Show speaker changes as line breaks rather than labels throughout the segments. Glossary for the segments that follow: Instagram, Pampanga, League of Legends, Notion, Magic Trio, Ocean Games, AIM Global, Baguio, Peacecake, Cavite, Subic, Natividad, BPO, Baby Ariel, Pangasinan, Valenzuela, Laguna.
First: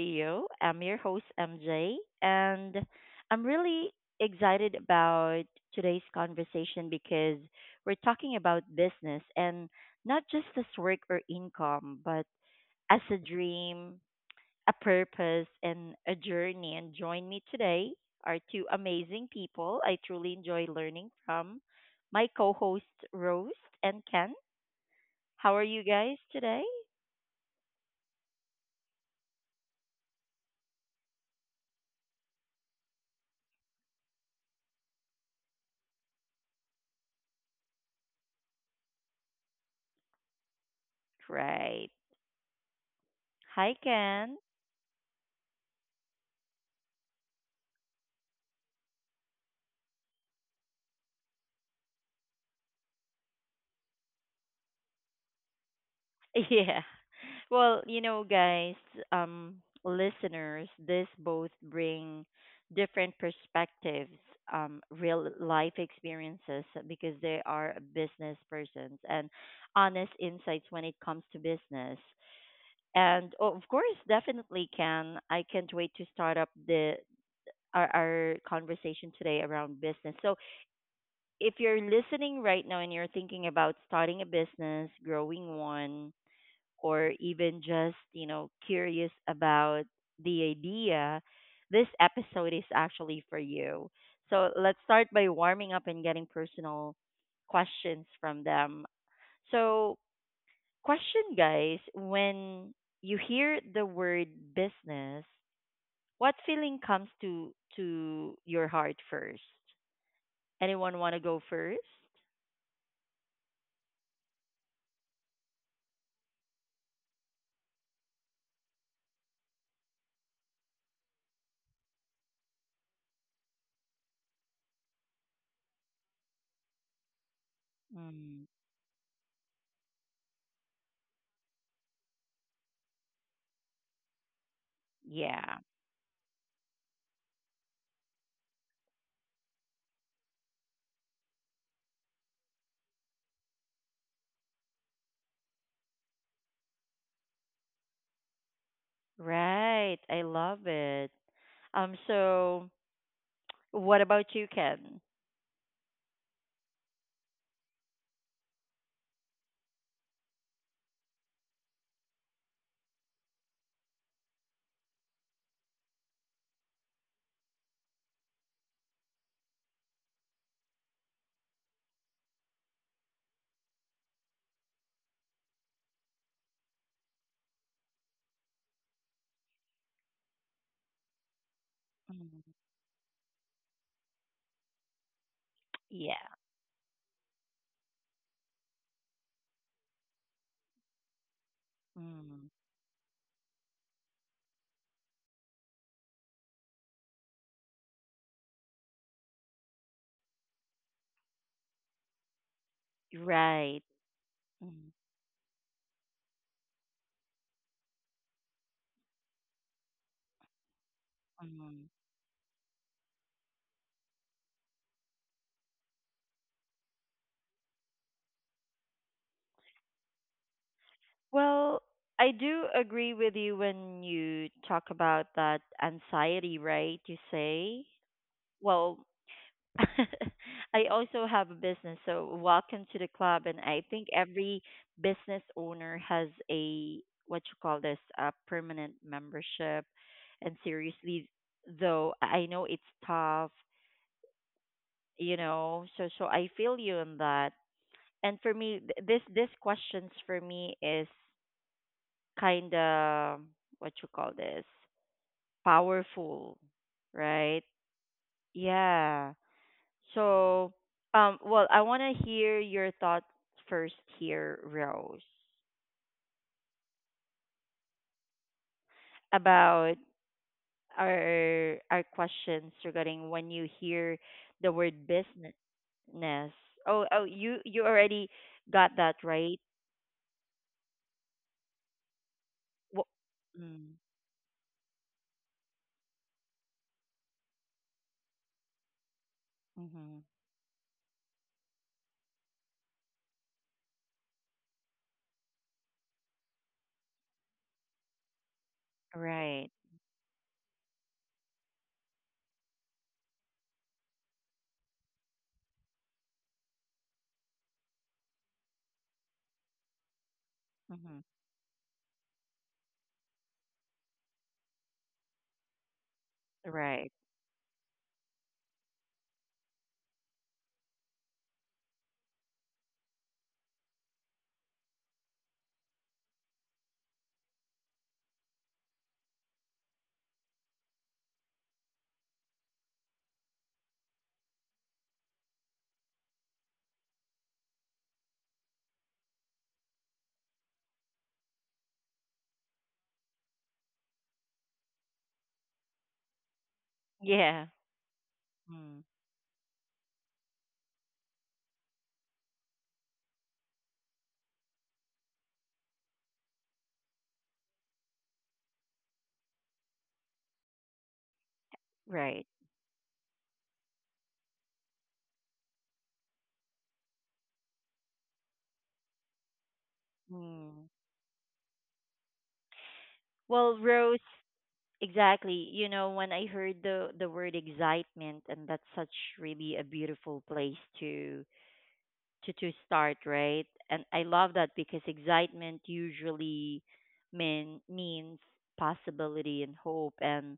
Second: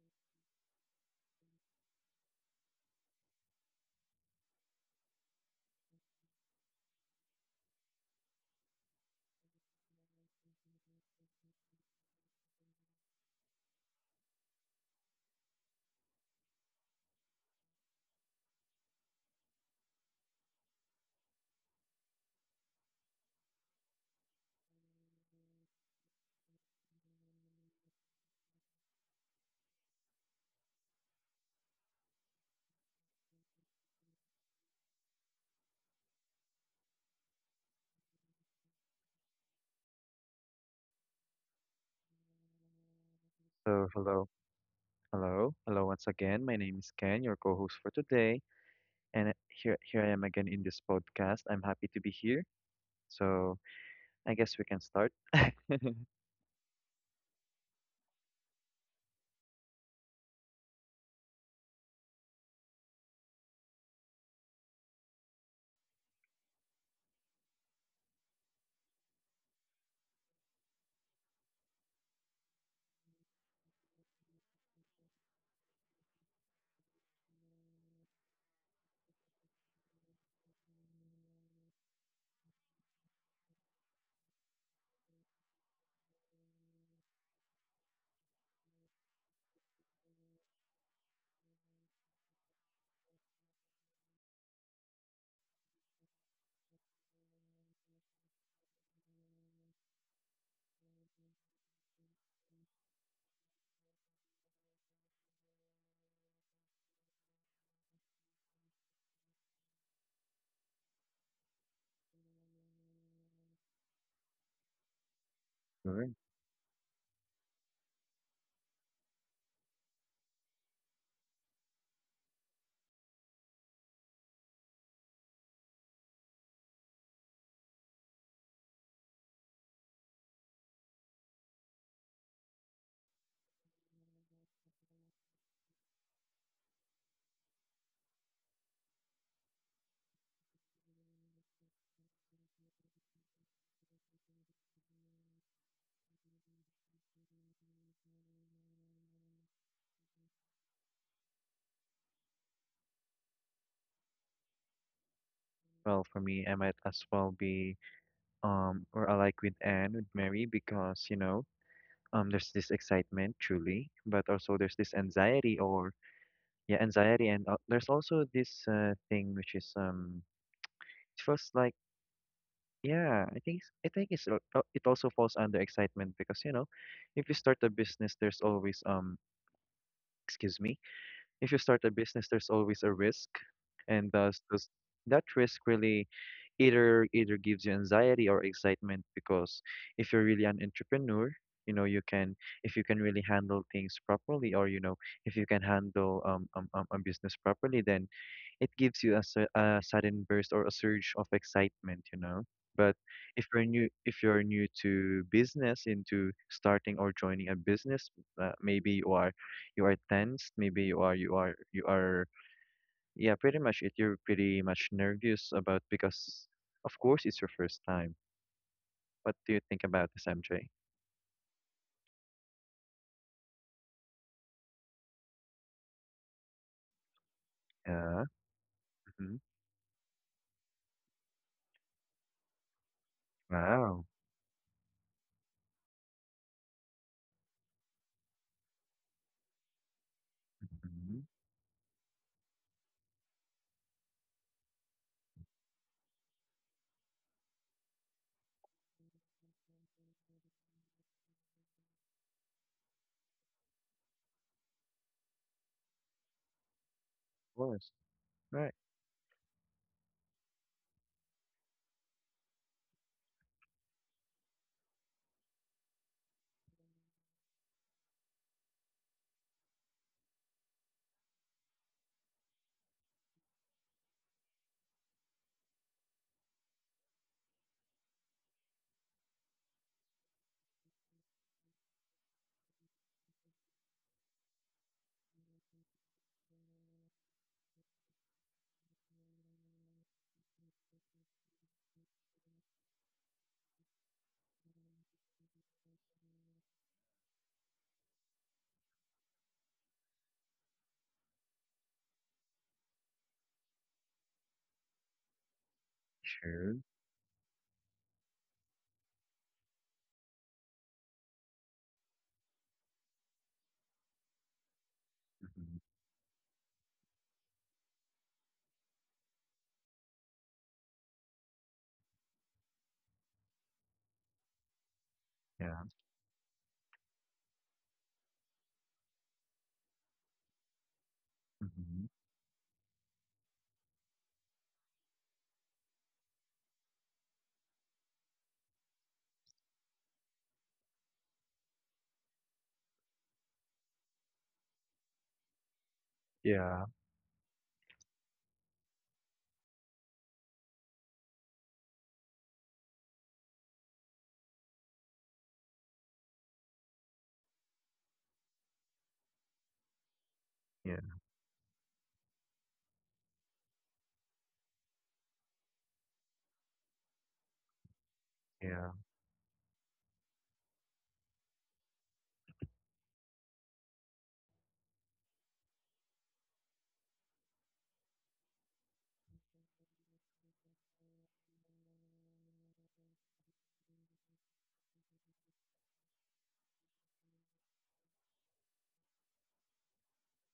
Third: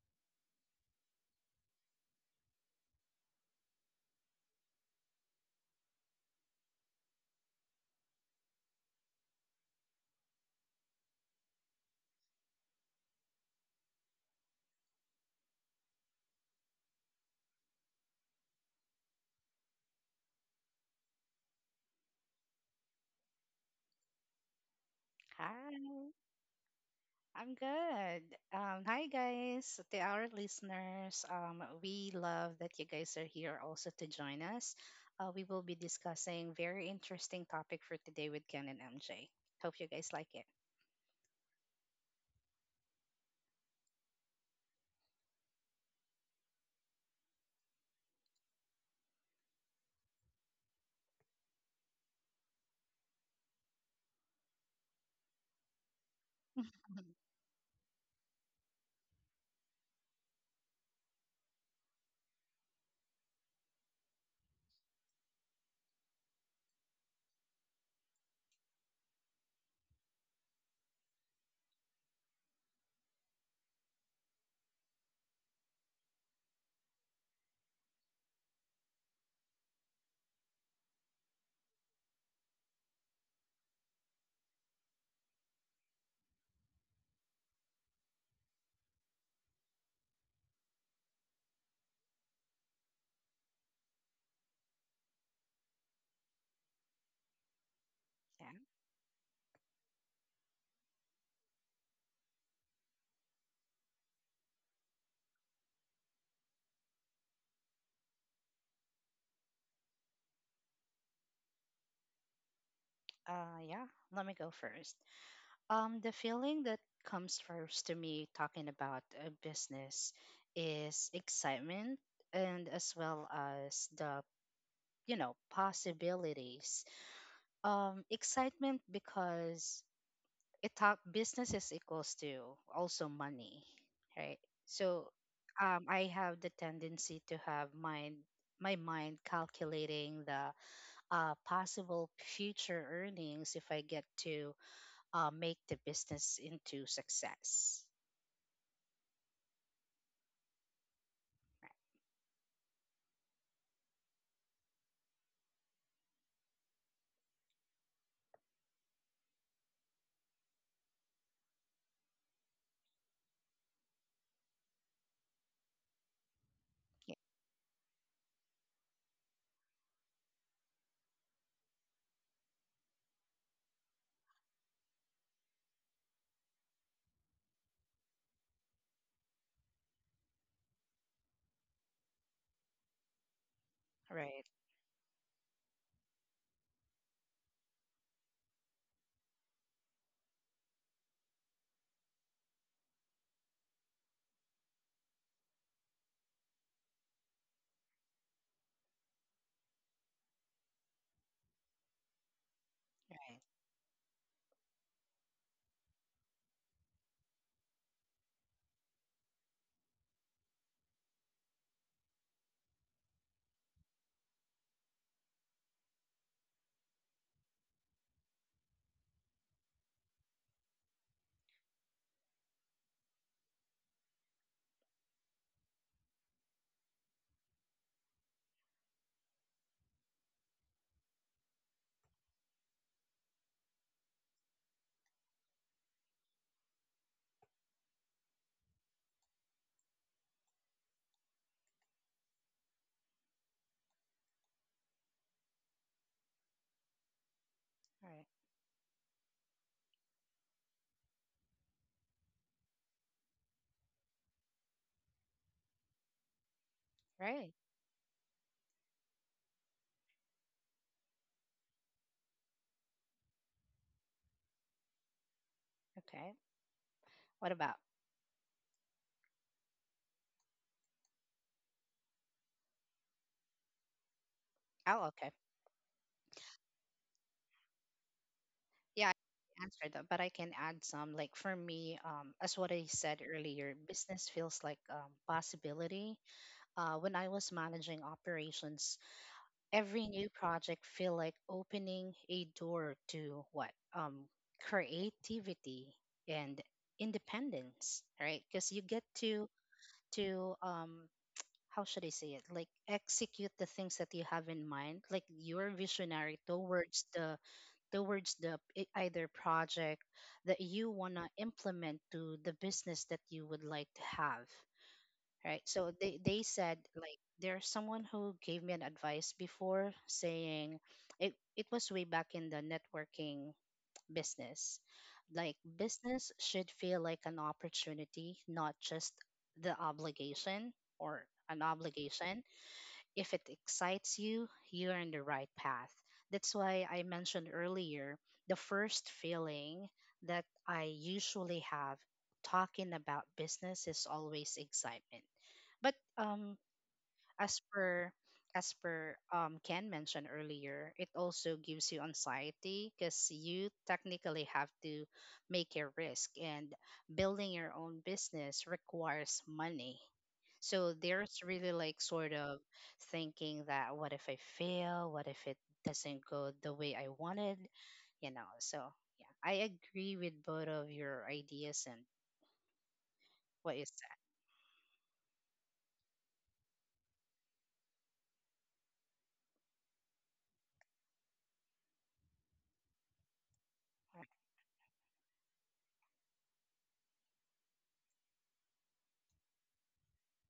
Trio. I'm your host, MJ, and I'm really excited about today's conversation because we're talking about business, and not just as work or income, but as a dream, a purpose, and a journey. And join me today are two amazing people I truly enjoy learning from, my co hosts, Rose and Ken. How are you guys
Hi,
today?
I'm good. Hi guys, to our listeners. We love that you guys are here also to join us. We will be discussing very interesting topic for today with Ken and MJ. Hope you guys like it.
Right. Hi,
So hello,
Ken.
hello, hello once again. My name is Ken, your co-host for today, and here I am again in this podcast. I'm happy to be here. So I guess we can start.
Yeah. Well, you know, guys, um, listeners, this both bring different perspectives, real life experiences because they are business persons and honest insights when it comes to business. And oh, of course, definitely, Ken, I can't wait to start up the our conversation today around business. So, if you're listening right now and you're thinking about starting a business, growing one, or even just, you know, curious about the idea, this episode is actually for you. So let's start by warming up and getting personal questions from
Yeah.
them. So, question guys, when you hear the word business, what feeling comes to your heart first? Anyone want to go first?
Uh, yeah. Let me go first. Um,
Sure.
the feeling that comes first to me talking about a business is excitement and as well as the you know possibilities. Excitement because it talk business is equals to also money, right? So,
Yeah.
I have the tendency to have mind my mind calculating the possible future earnings if I get to make the business into success.
Right. I love it. So what about you, Ken?
Well, for me, I might as well be or alike with Anne with Mary because there's this excitement truly, but also there's this anxiety or yeah
Yeah.
anxiety, and there's also this thing which is it feels like. Yeah, I think I think it's it also falls under excitement because you know, if you start a business, there's always excuse me, if you start a
Mm.
business, there's always a risk, and thus
Right.
thus that risk really
Yeah.
either gives you anxiety or excitement because if you're really an entrepreneur, you know you can
Mm,
if you can really handle things properly or you know if you can handle a business properly, then it gives you a sudden burst or a surge of excitement, you know. But
Right.
right.
if you're new
Mm,
to business, into starting or joining a business, maybe you are tensed. Maybe you are, you are,
mm.
you are. Yeah, pretty much it. You're pretty much nervous about because, of course, it's your first time. What do you think about this, MJ?
Well, I do agree with you when you talk about that anxiety, right? You say,
Yeah.
well,
Hmm.
I also have a business, so welcome to the club. And I think
Wow.
every business owner has a, what you call this, a permanent membership. And
Hmm.
seriously,
Of
though, I know it's tough, you know. So I feel you on that.
Right.
And for me, this questions for me is kind of, what you call this, powerful,
Right.
right?
course. Right.
Yeah. So, well, I want to hear your thoughts first here, Rose,
Okay. What about?
about our questions regarding when you hear the word
Oh, okay.
business. Oh, oh, you already got that
Yeah,
right.
I answered that, but I can add some. Like for me, as what I
Wh-
said earlier,
Mm,
business feels like possibility. When I was managing operations, every
mm-hmm.
new project feel like opening a door to what creativity and independence, right? Because you get to
Right.
to um, how should I say it? Like execute the things that you have in mind. Like you're visionary
Sure.
towards the either project that you
Mm-hmm.
want to implement to the business that you would like to have, right?
Hmm.
So they said
Right.
like there's someone who gave me an advice before saying it, it was way back in the networking business. Like
Yeah.
business should feel like an opportunity, not just the obligation or an
Hmm.
obligation. If it excites you, you're on the right path. That's why I mentioned earlier the first feeling that I usually have talking about business is always excitement. But
Yeah.
as
Yeah.
per as
Mm,
per Ken mentioned earlier, it also gives you anxiety because you technically have to make a risk, and building your own business requires money. So
Yeah.
there's really like sort
right.
of thinking that what if I fail? What if it doesn't go the way I wanted? You know, so
Yeah. Of
yeah, I agree with both
Mm.
of your ideas and
Well,
what you said.
Rose. Exactly. You know, when I heard the word excitement, and that's such really a beautiful place to to start, right? And I love that because excitement usually means possibility and hope. And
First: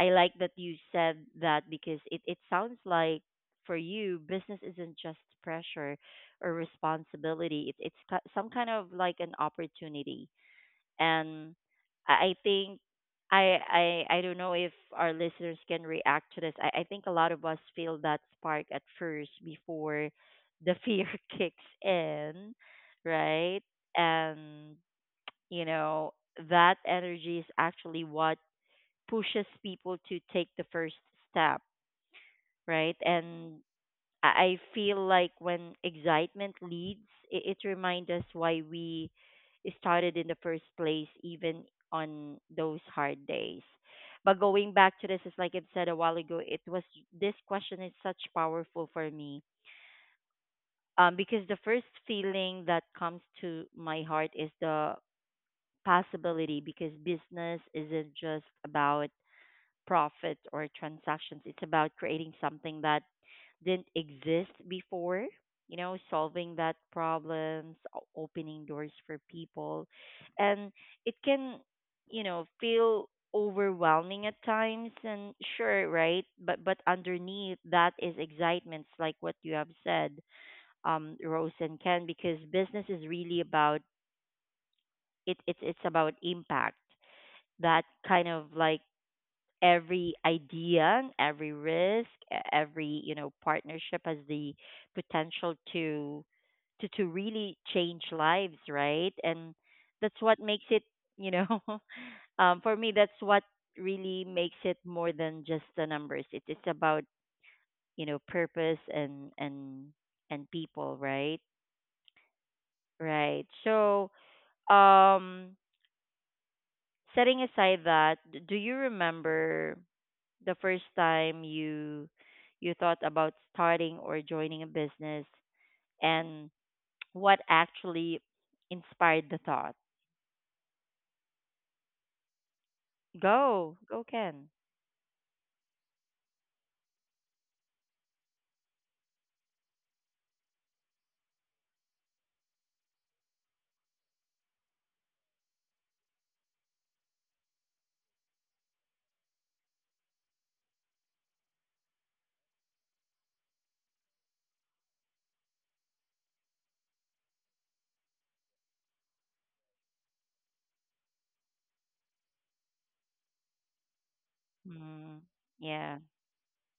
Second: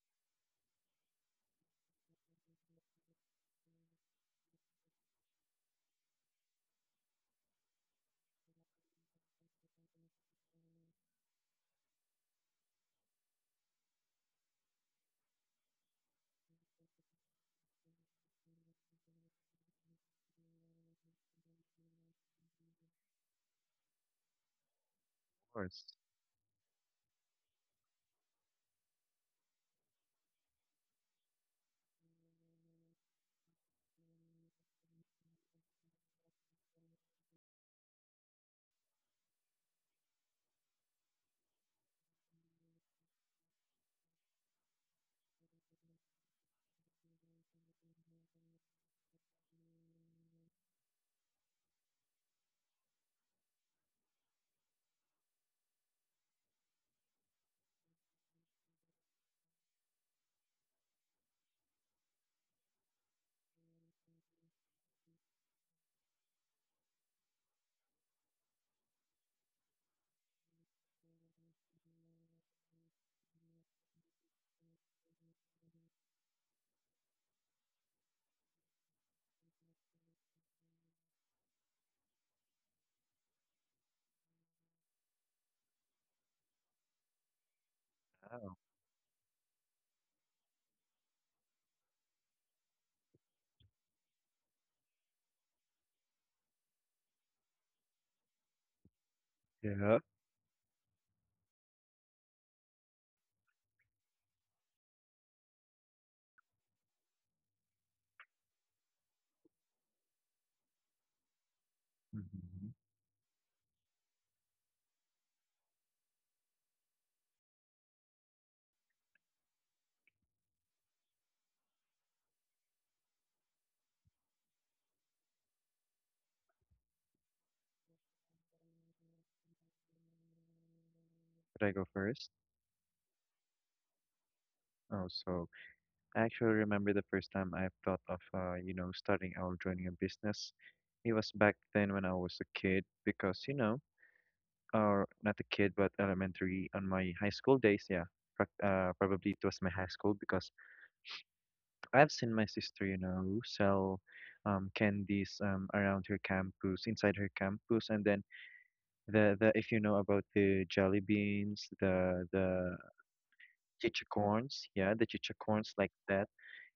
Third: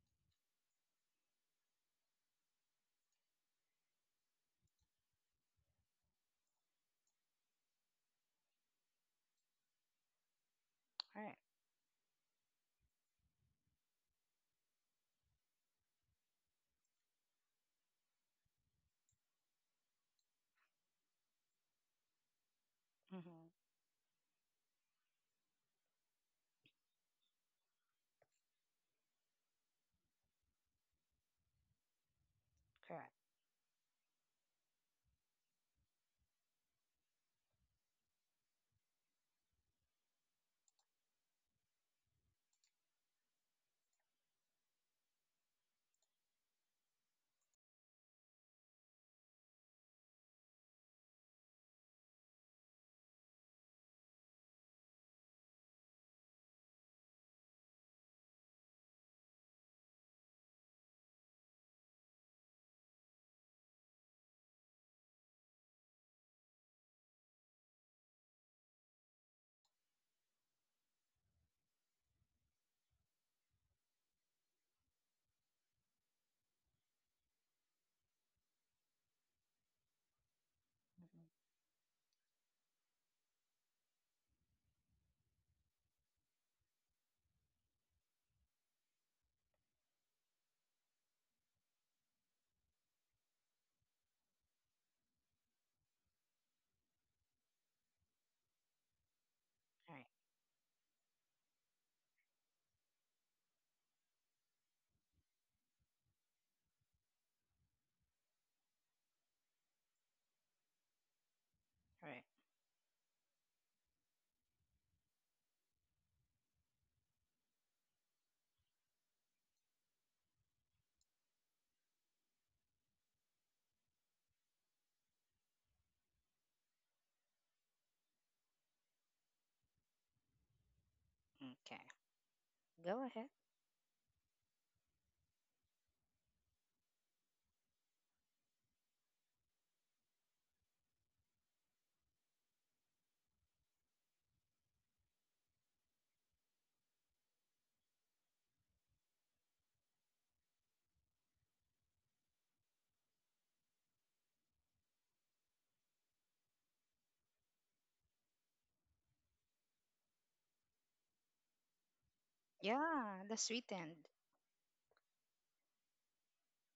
I like that you said that because it sounds like for you, business isn't just pressure or responsibility. It's some kind of like an opportunity.
All right.
And I think I I don't know if our listeners can react to this. I think a lot of us feel that spark at first before the fear kicks in, right?
Mm-hmm.
And you
course.
know that energy is actually what pushes people to take the first step, right?
Correct.
And I feel like when excitement leads, it reminds us why we started in the first place, even on those hard days. But going back to this, it's like I said a while ago, it was this question is such powerful for me. Because the first feeling that comes to my heart is the possibility, because business isn't just about profit or transactions. It's about creating something that didn't exist before, you know, solving that problems, opening doors for people. And it can, you know, feel overwhelming at times and sure, right? But underneath that is excitement, like what you have said,
Mm-hmm.
Rose and Ken, because business is really about it's about impact. That kind of
Wow.
like every idea, every risk, every, you know, partnership has the potential to to really change lives, right? And
All
Yeah.
right.
that's what makes it, you know, for me, that's what really makes it more than just the numbers. It's about, you know, purpose and people, right?
All right.
Hmm.
Right. So, um, setting aside that, do you remember the first time you thought about starting or joining a business, and what actually inspired the thought?
Should I
Okay.
go first?
Go ahead.
Go Ken.
Oh, so I actually remember the first time I thought of, starting out joining a business. It was back then when I was a kid because, or not a kid, but elementary on my high school days. Yeah. Probably it was my high school because I've seen my sister, you know, sell candies around her campus, inside her campus, and then the if you know about the jelly beans, the
Yeah, the sweet end.
Chichicorns, yeah, the
Mm-hmm.
chichicorns like
Yeah.
that.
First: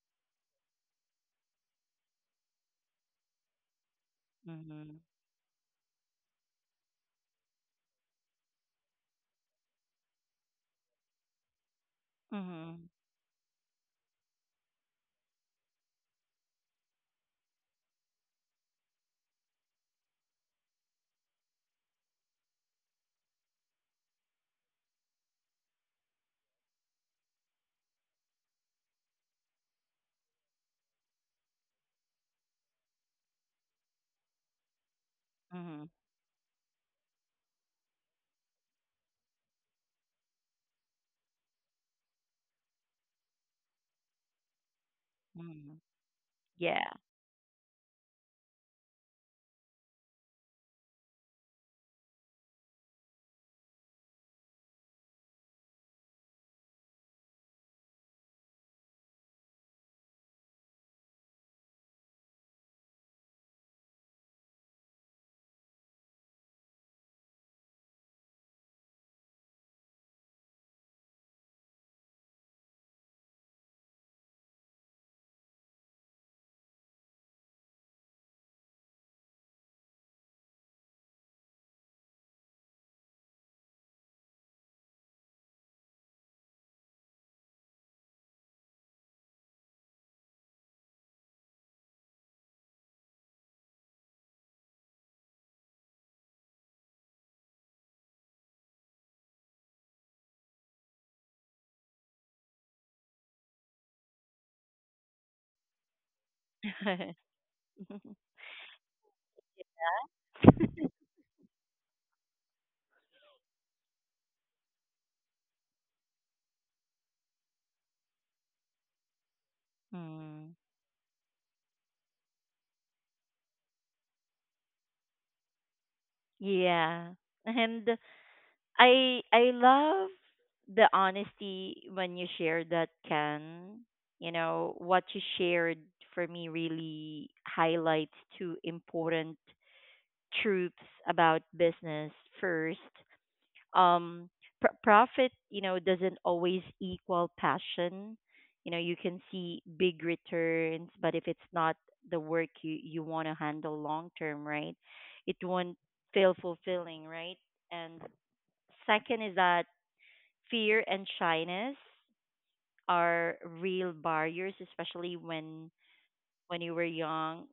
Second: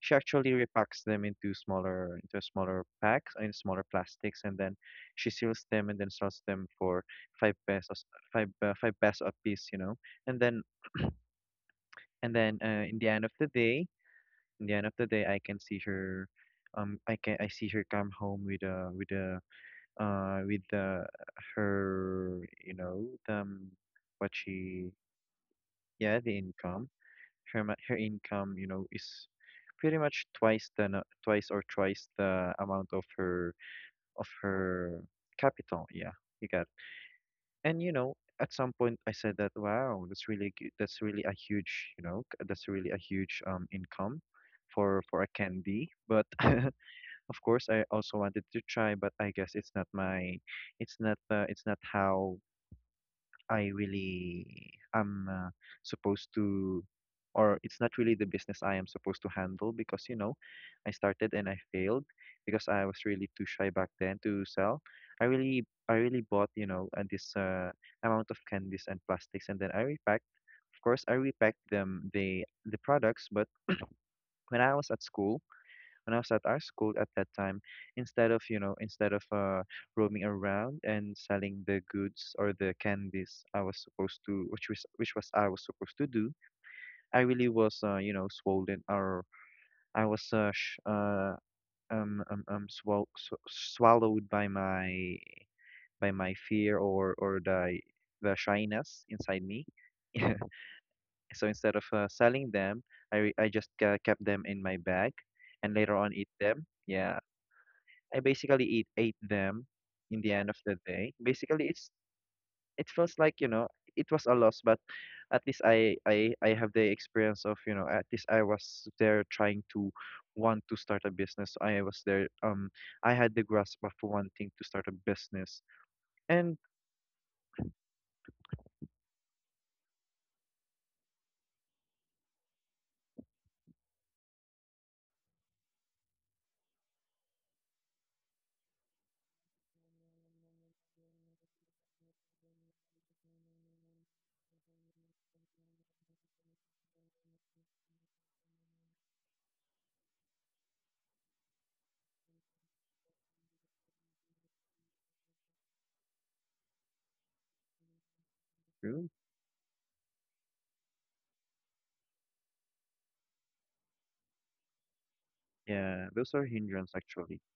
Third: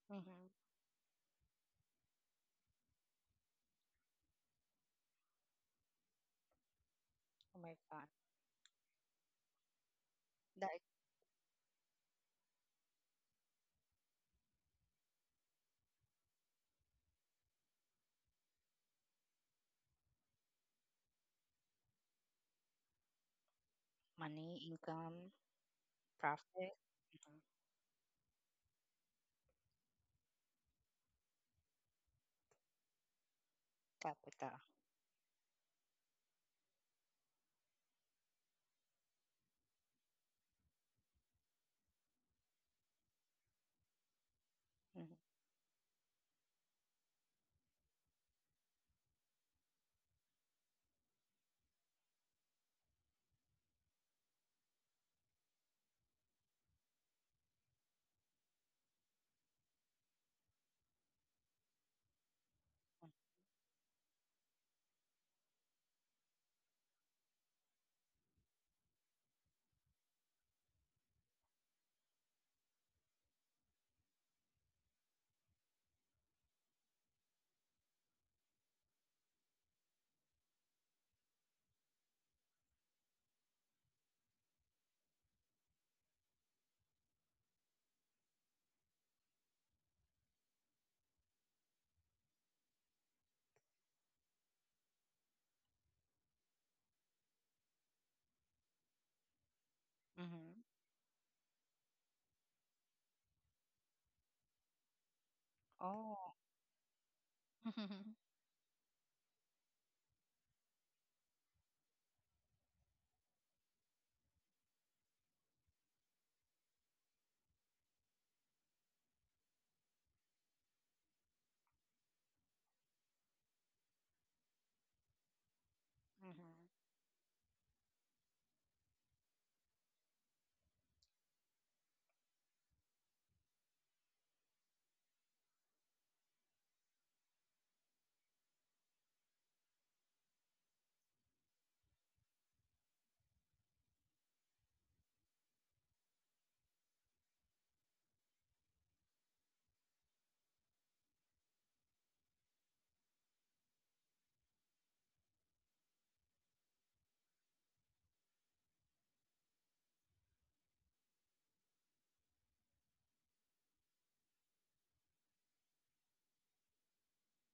She actually
Mm-hmm.
repacks them into smaller packs in smaller plastics, and then
Mhm.
she seals them and then sells them for five
Oh my God.
pesos, five five peso a piece, you know. And then
Like
Mhm.
in the end of the day, in the end of the day, I can see her. I can I see her come home with uh with uh her you know the what
money,
she
income,
yeah the
profit,
income
mhm,
her income, you know, is pretty much twice than twice or thrice the amount of her of
capital.
her capital.
Mhm.
Yeah, you got it. And you know, at some point I said that, wow, that's really good. That's really a huge, that's really a huge income for a
Mm-hmm.
Mhm.
candy. But
Yeah.
of course, I also wanted to try, but I guess it's not my, it's not how I really am supposed to, or it's not really the business I am supposed to handle because, you know, I started and I failed because I was really too shy back then to sell. I really bought, you know, this amount of candies and plastics, and then I repacked. Of course, I repacked them the products, but when I was at school when I was at our school at that time, instead of, you know, instead of roaming around and selling the goods or the candies I was supposed to, which was I was supposed to do, I really was, swollen or I was sh swal sw swallowed by my fear or the shyness inside me.
Mm-hmm.
So instead of selling them, I just kept them in my bag and later on eat
Oh.
them. Yeah. I basically eat ate them in the end of the day. Basically, it's it feels like you know it was a loss, but at least I have the experience of you know at least I was there trying to
Mm.
want to start a business. I was there. I had the grasp of wanting to start a business, and
Mm-hmm.
Yeah. And I love the honesty when you share that, Ken. You know, what you shared for me really highlights two important truths about business. First, um, profit, you know, doesn't always equal passion. You know, you can see big returns, but if it's not the work you want to handle long term, right? It won't feel fulfilling, right? And
mm,
second is that fear and shyness are real barriers, especially
yeah, those are
when you were
hindrance actually.
young.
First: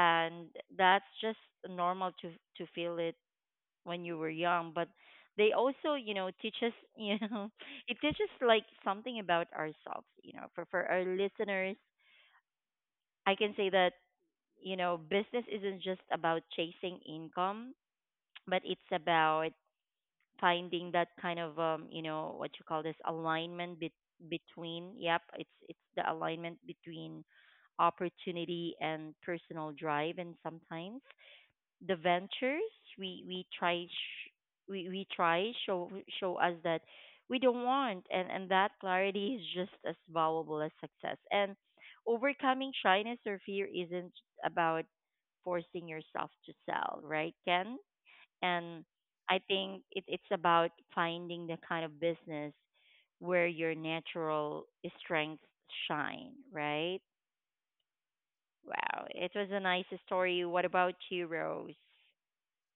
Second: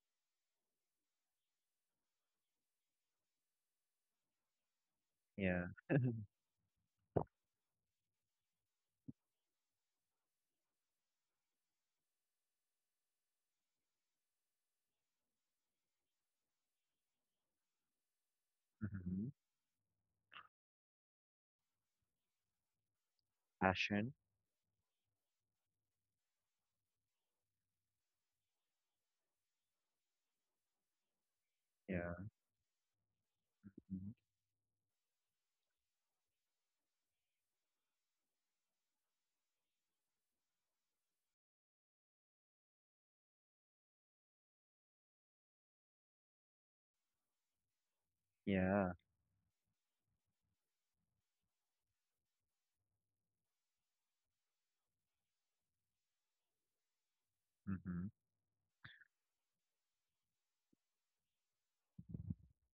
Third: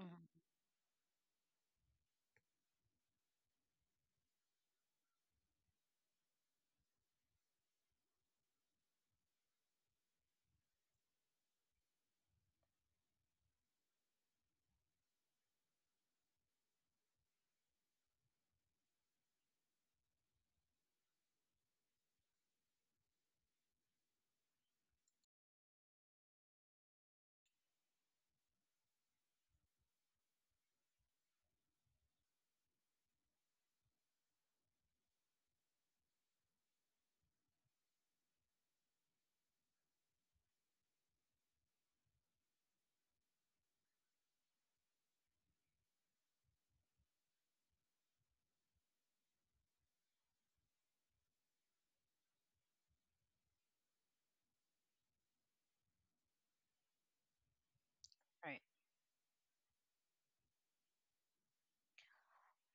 Mm-hmm.
and that's just normal to feel it when you were young. But they
Yeah,
also, you know, teach us, you know, it teaches like something about ourselves. You know, for our listeners, I can say that, you know, business isn't just about chasing income, but it's
mm-hmm.
about finding that kind of, um, you know, what you call this, alignment
Passion.
between, yep it's the alignment between opportunity and personal drive. And sometimes the
Yeah,
ventures we try
hmm
we try show us that we don't want, and that clarity is just as valuable as success. And overcoming shyness or fear isn't about forcing yourself to sell, right, Ken? And
yeah,
I think it's about finding the kind of business where your natural strengths shine, right?
mm-hmm.
Right.
Wow, it was a nice story. What about you, Rose?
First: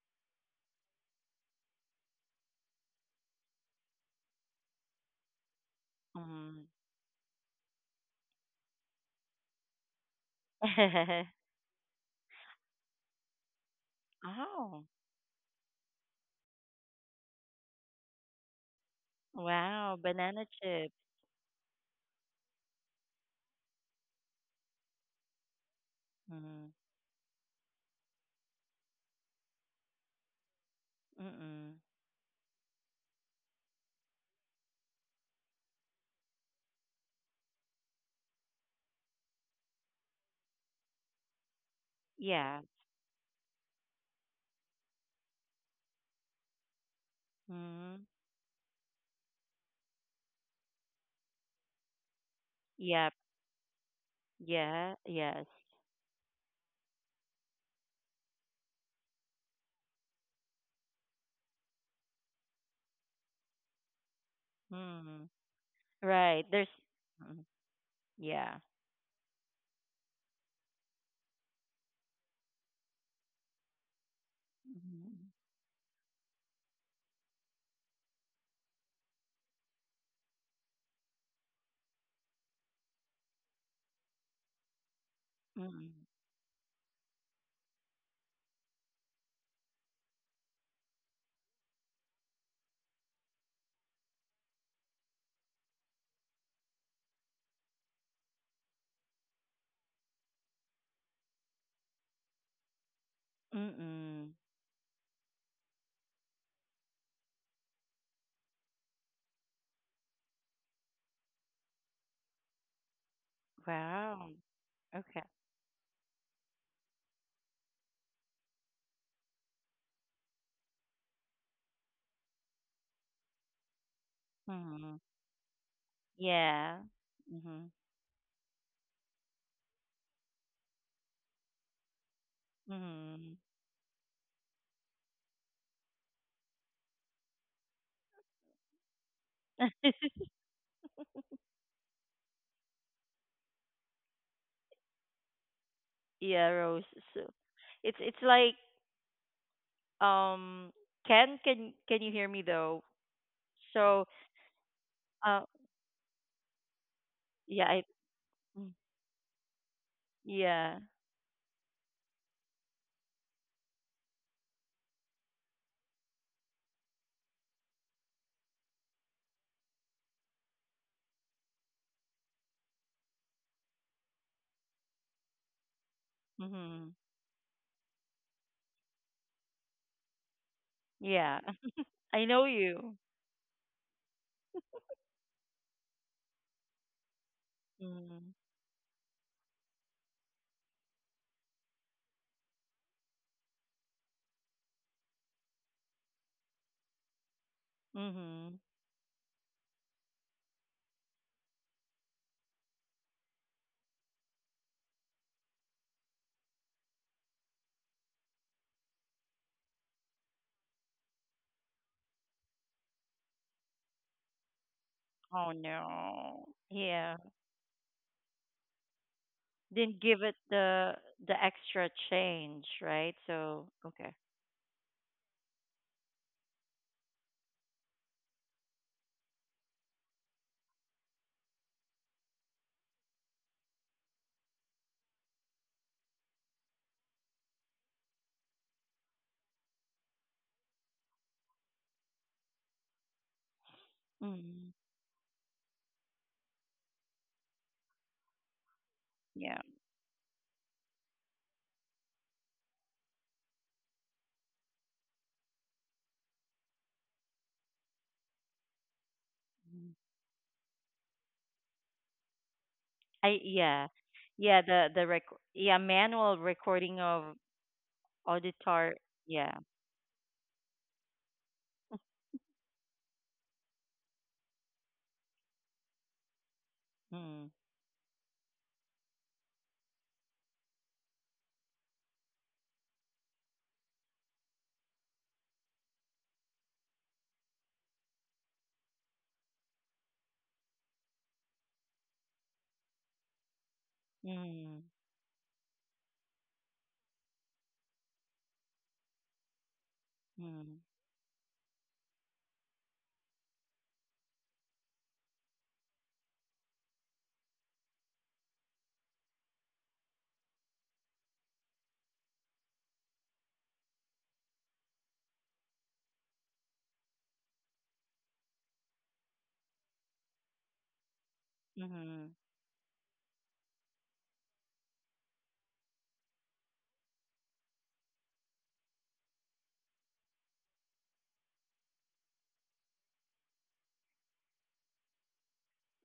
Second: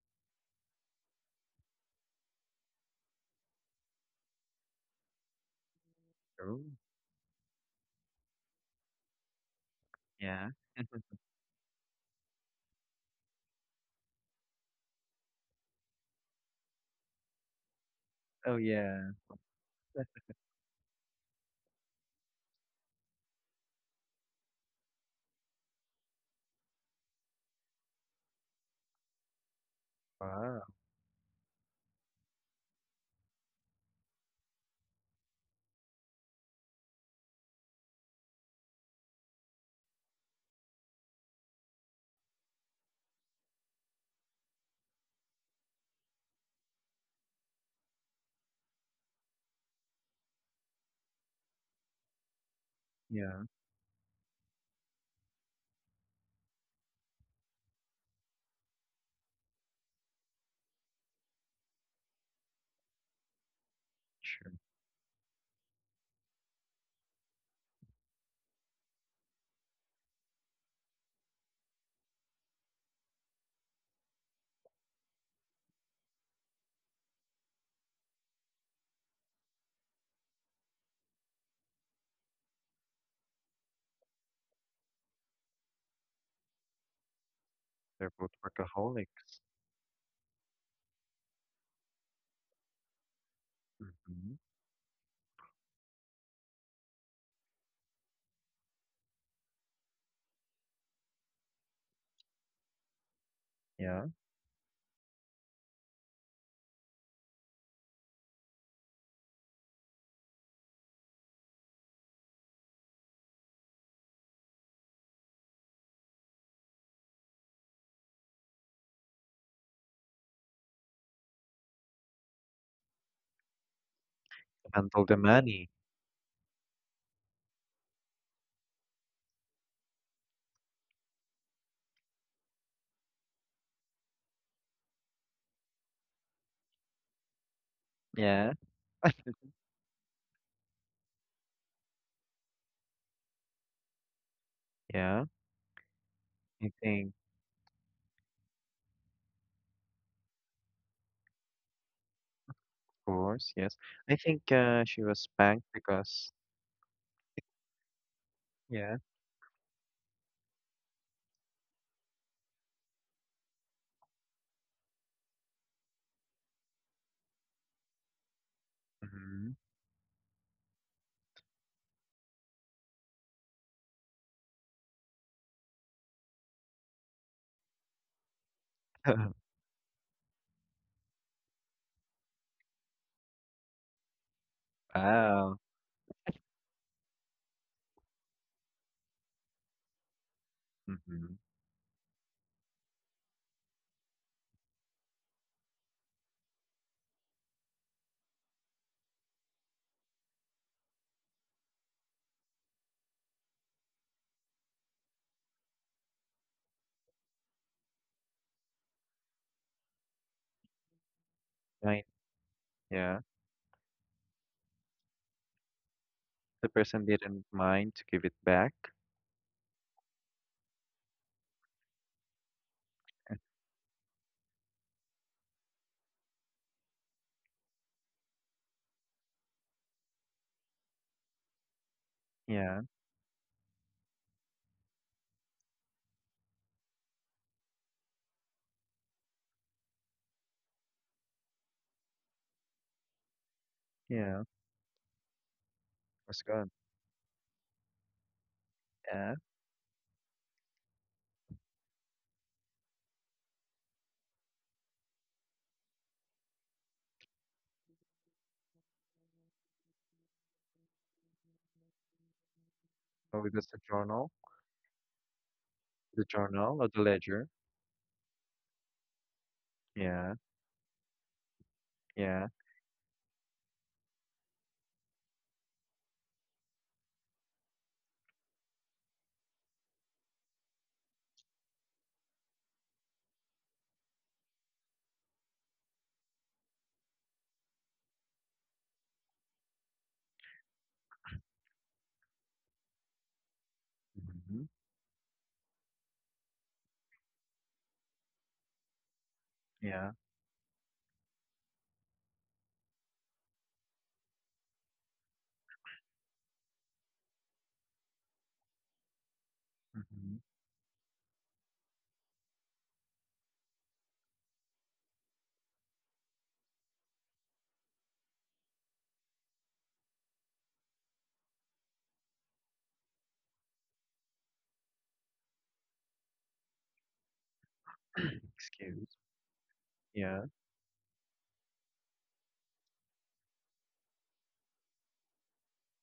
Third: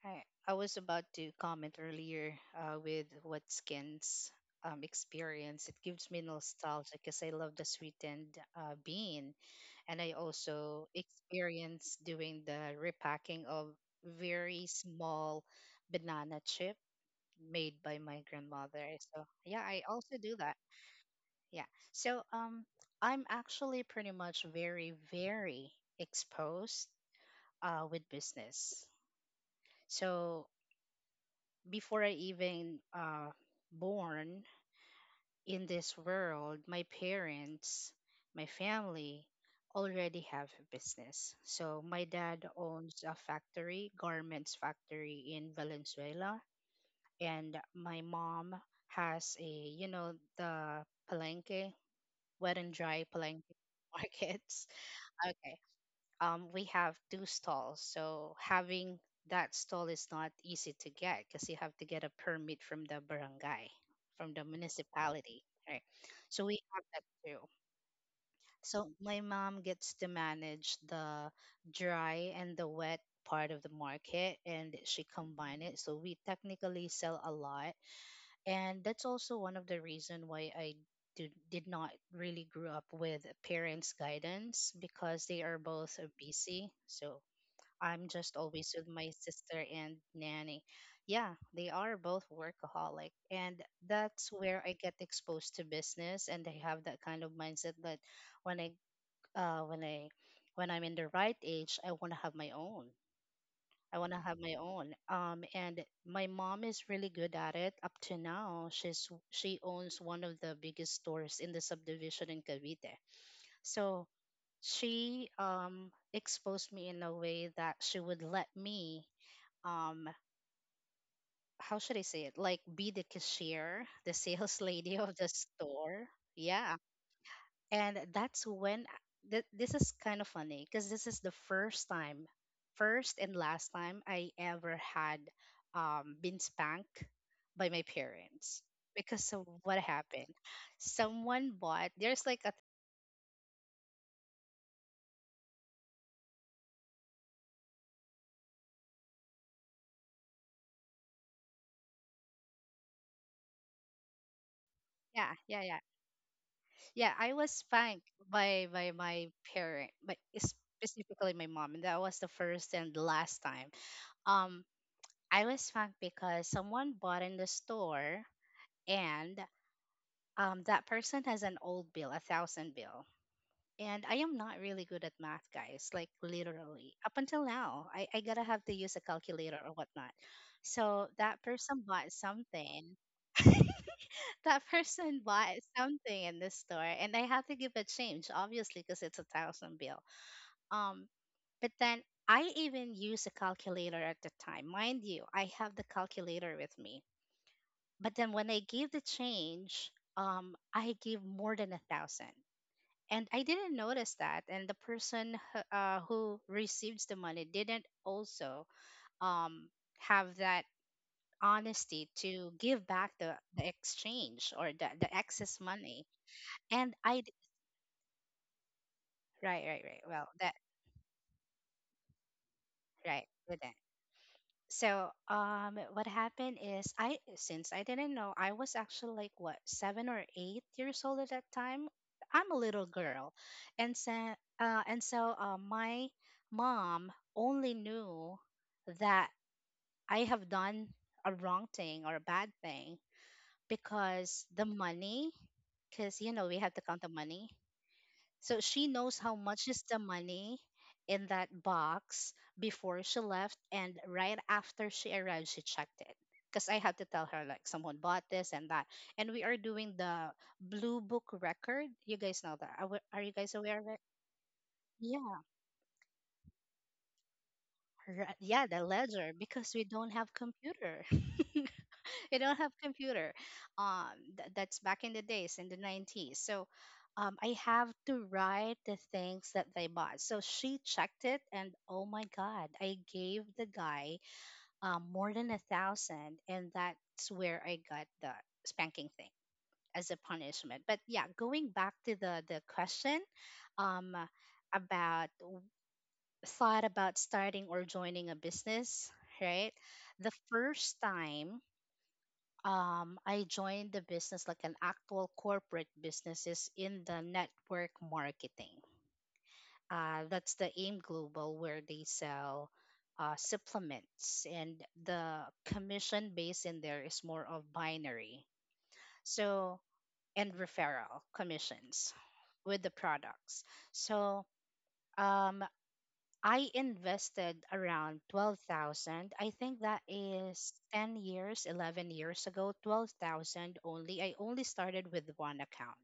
I was about to comment earlier with what skins experience. It gives me
True.
Mm.
nostalgia because I love the sweetened bean. And I
Yeah.
also experience doing the repacking of very
Oh,
small banana chip made by my
Oh
grandmother.
yeah.
So yeah, I
wow,
also do
banana
that.
chips.
Yeah. So I'm actually pretty much very, very
Mm.
exposed with business. So
Wow.
Mm-mm.
before I even born in this world, my parents, my family already have a business. So my dad
Yeah.
owns a factory, garments factory in Valenzuela, and
Mm.
my mom has a you know the palenque, wet and dry
Yep.
Yeah.
palenque markets.
Yeah. Yes.
Okay, um, we have two stalls, so having that stall is not easy to get because you have to get a permit from the barangay, from the
Sure.
Mm.
municipality, right?
Right.
So we
There's.
have that too.
Mm. Yeah.
So my mom gets to manage the dry and the wet part of the market, and she combine it, so we technically sell a lot. And that's also one of the reason why I did not really grew up with parents guidance because they are
Mm.
both busy, so I'm
They're both
just always with my
workaholics.
sister and nanny. Yeah, they are both workaholic, and that's
Mhm.
where I get exposed to business, and they have that kind of mindset that when i when I when I'm in the right age, I want to have my own.
Mm.
I
Yeah.
want to
Mm-mm.
have my own. And my mom is really good at it up to now. She owns one of the biggest stores in the subdivision in Cavite. So
Wow. Okay.
she exposed me in a way that she would let me um how should I say it? Like be the cashier, the sales
Mm-hmm.
lady
Handle
of
the
the
money.
store. Yeah,
Yeah. Mm-hmm.
and that's when this is kind of funny because this is the first time, first
Mm-hmm.
and last time I ever had been spanked by my
Yeah.
parents because of what happened, someone bought, there's like a
Yeah.
Yeah,
I
Rose.
think,
So it's like, um, Ken, can you hear me though?
of course, yes.
So
I think she was
yeah,
uh,
yeah,
spanked
yeah,
because,
yeah, I was
yeah, I,
spanked by
mm,
yeah.
my parent, but
yeah.
specifically my mom, and that was the first and last time um I was spanked because someone bought in the store, and
Hmm.
that person has an old bill, a thousand bill. And I am not really good at math, guys, like
Mhm.
literally. Up until now, I gotta have to use a calculator or whatnot. So
Yeah.
that person bought
I know
something.
you.
That person bought
Wow.
something in the store, and I had to give a change,
Mhm.
obviously, because it's a thousand bill. Um,
Hmm.
but then I even use a calculator at the time. Mind you, I have the calculator with me. But then when
Mhm.
I gave the change, I gave more than a thousand. And I didn't notice that. And the person who receives the money didn't also um, have that
Right.
honesty to give back
Yeah.
the exchange or the
Oh
excess money.
no.
The
And
person
Yeah.
I, d-
didn't mind to give it back.
right, right,
Didn't
right.
give
Well,
it
that,
the extra change, right?
right,
So
didn't.
okay.
So, what happened is I, since I didn't know, I was actually like what, seven or eight years old at that time. I'm a
Yeah.
little girl, and so, my mom only knew that I have done a wrong thing or a bad thing
Yeah. It
because the
Mhm.
money, because you know we
good.
have to count the money. So she knows how
Yeah.
Yeah.
much is the money in that box before she left, and right after she arrived, she checked it. Because I had to tell her, like, someone bought this and that. And we are
Mm-hmm.
doing the Blue Book record. You guys know that. Are, are you
I,
Oh,
guys
because
aware of
yeah.
it?
Yeah, the rec,
Yeah.
yeah,
the
manual
journal or
recording
the
of
ledger.
Right, yeah, the
auditor,
ledger
yeah.
because we don't have
Yeah.
computer. We
Yeah.
don't have computer. Um, that's back in the days in the 90s. So,
Mm.
I have to write the things that they bought. So she checked it, and oh my god, I gave the guy more than a thousand, and that's where I got the spanking thing as a punishment. But yeah, going back to the question, um,
Hmm.
Mm.
about thought about starting or joining a business, right?
Yeah.
The
Mm.
first time I joined the business, like an actual corporate business, is in the network marketing. Uh,
Hmm.
that's the AIM Global, where they sell supplements, and the commission base in there is more of binary. So, and referral commissions
Mhm.
with the products. So, um, I invested around
Excuse.
12,000. I think that
Yeah.
is 10 years, 11 years ago, 12,000 only. I only started with one account.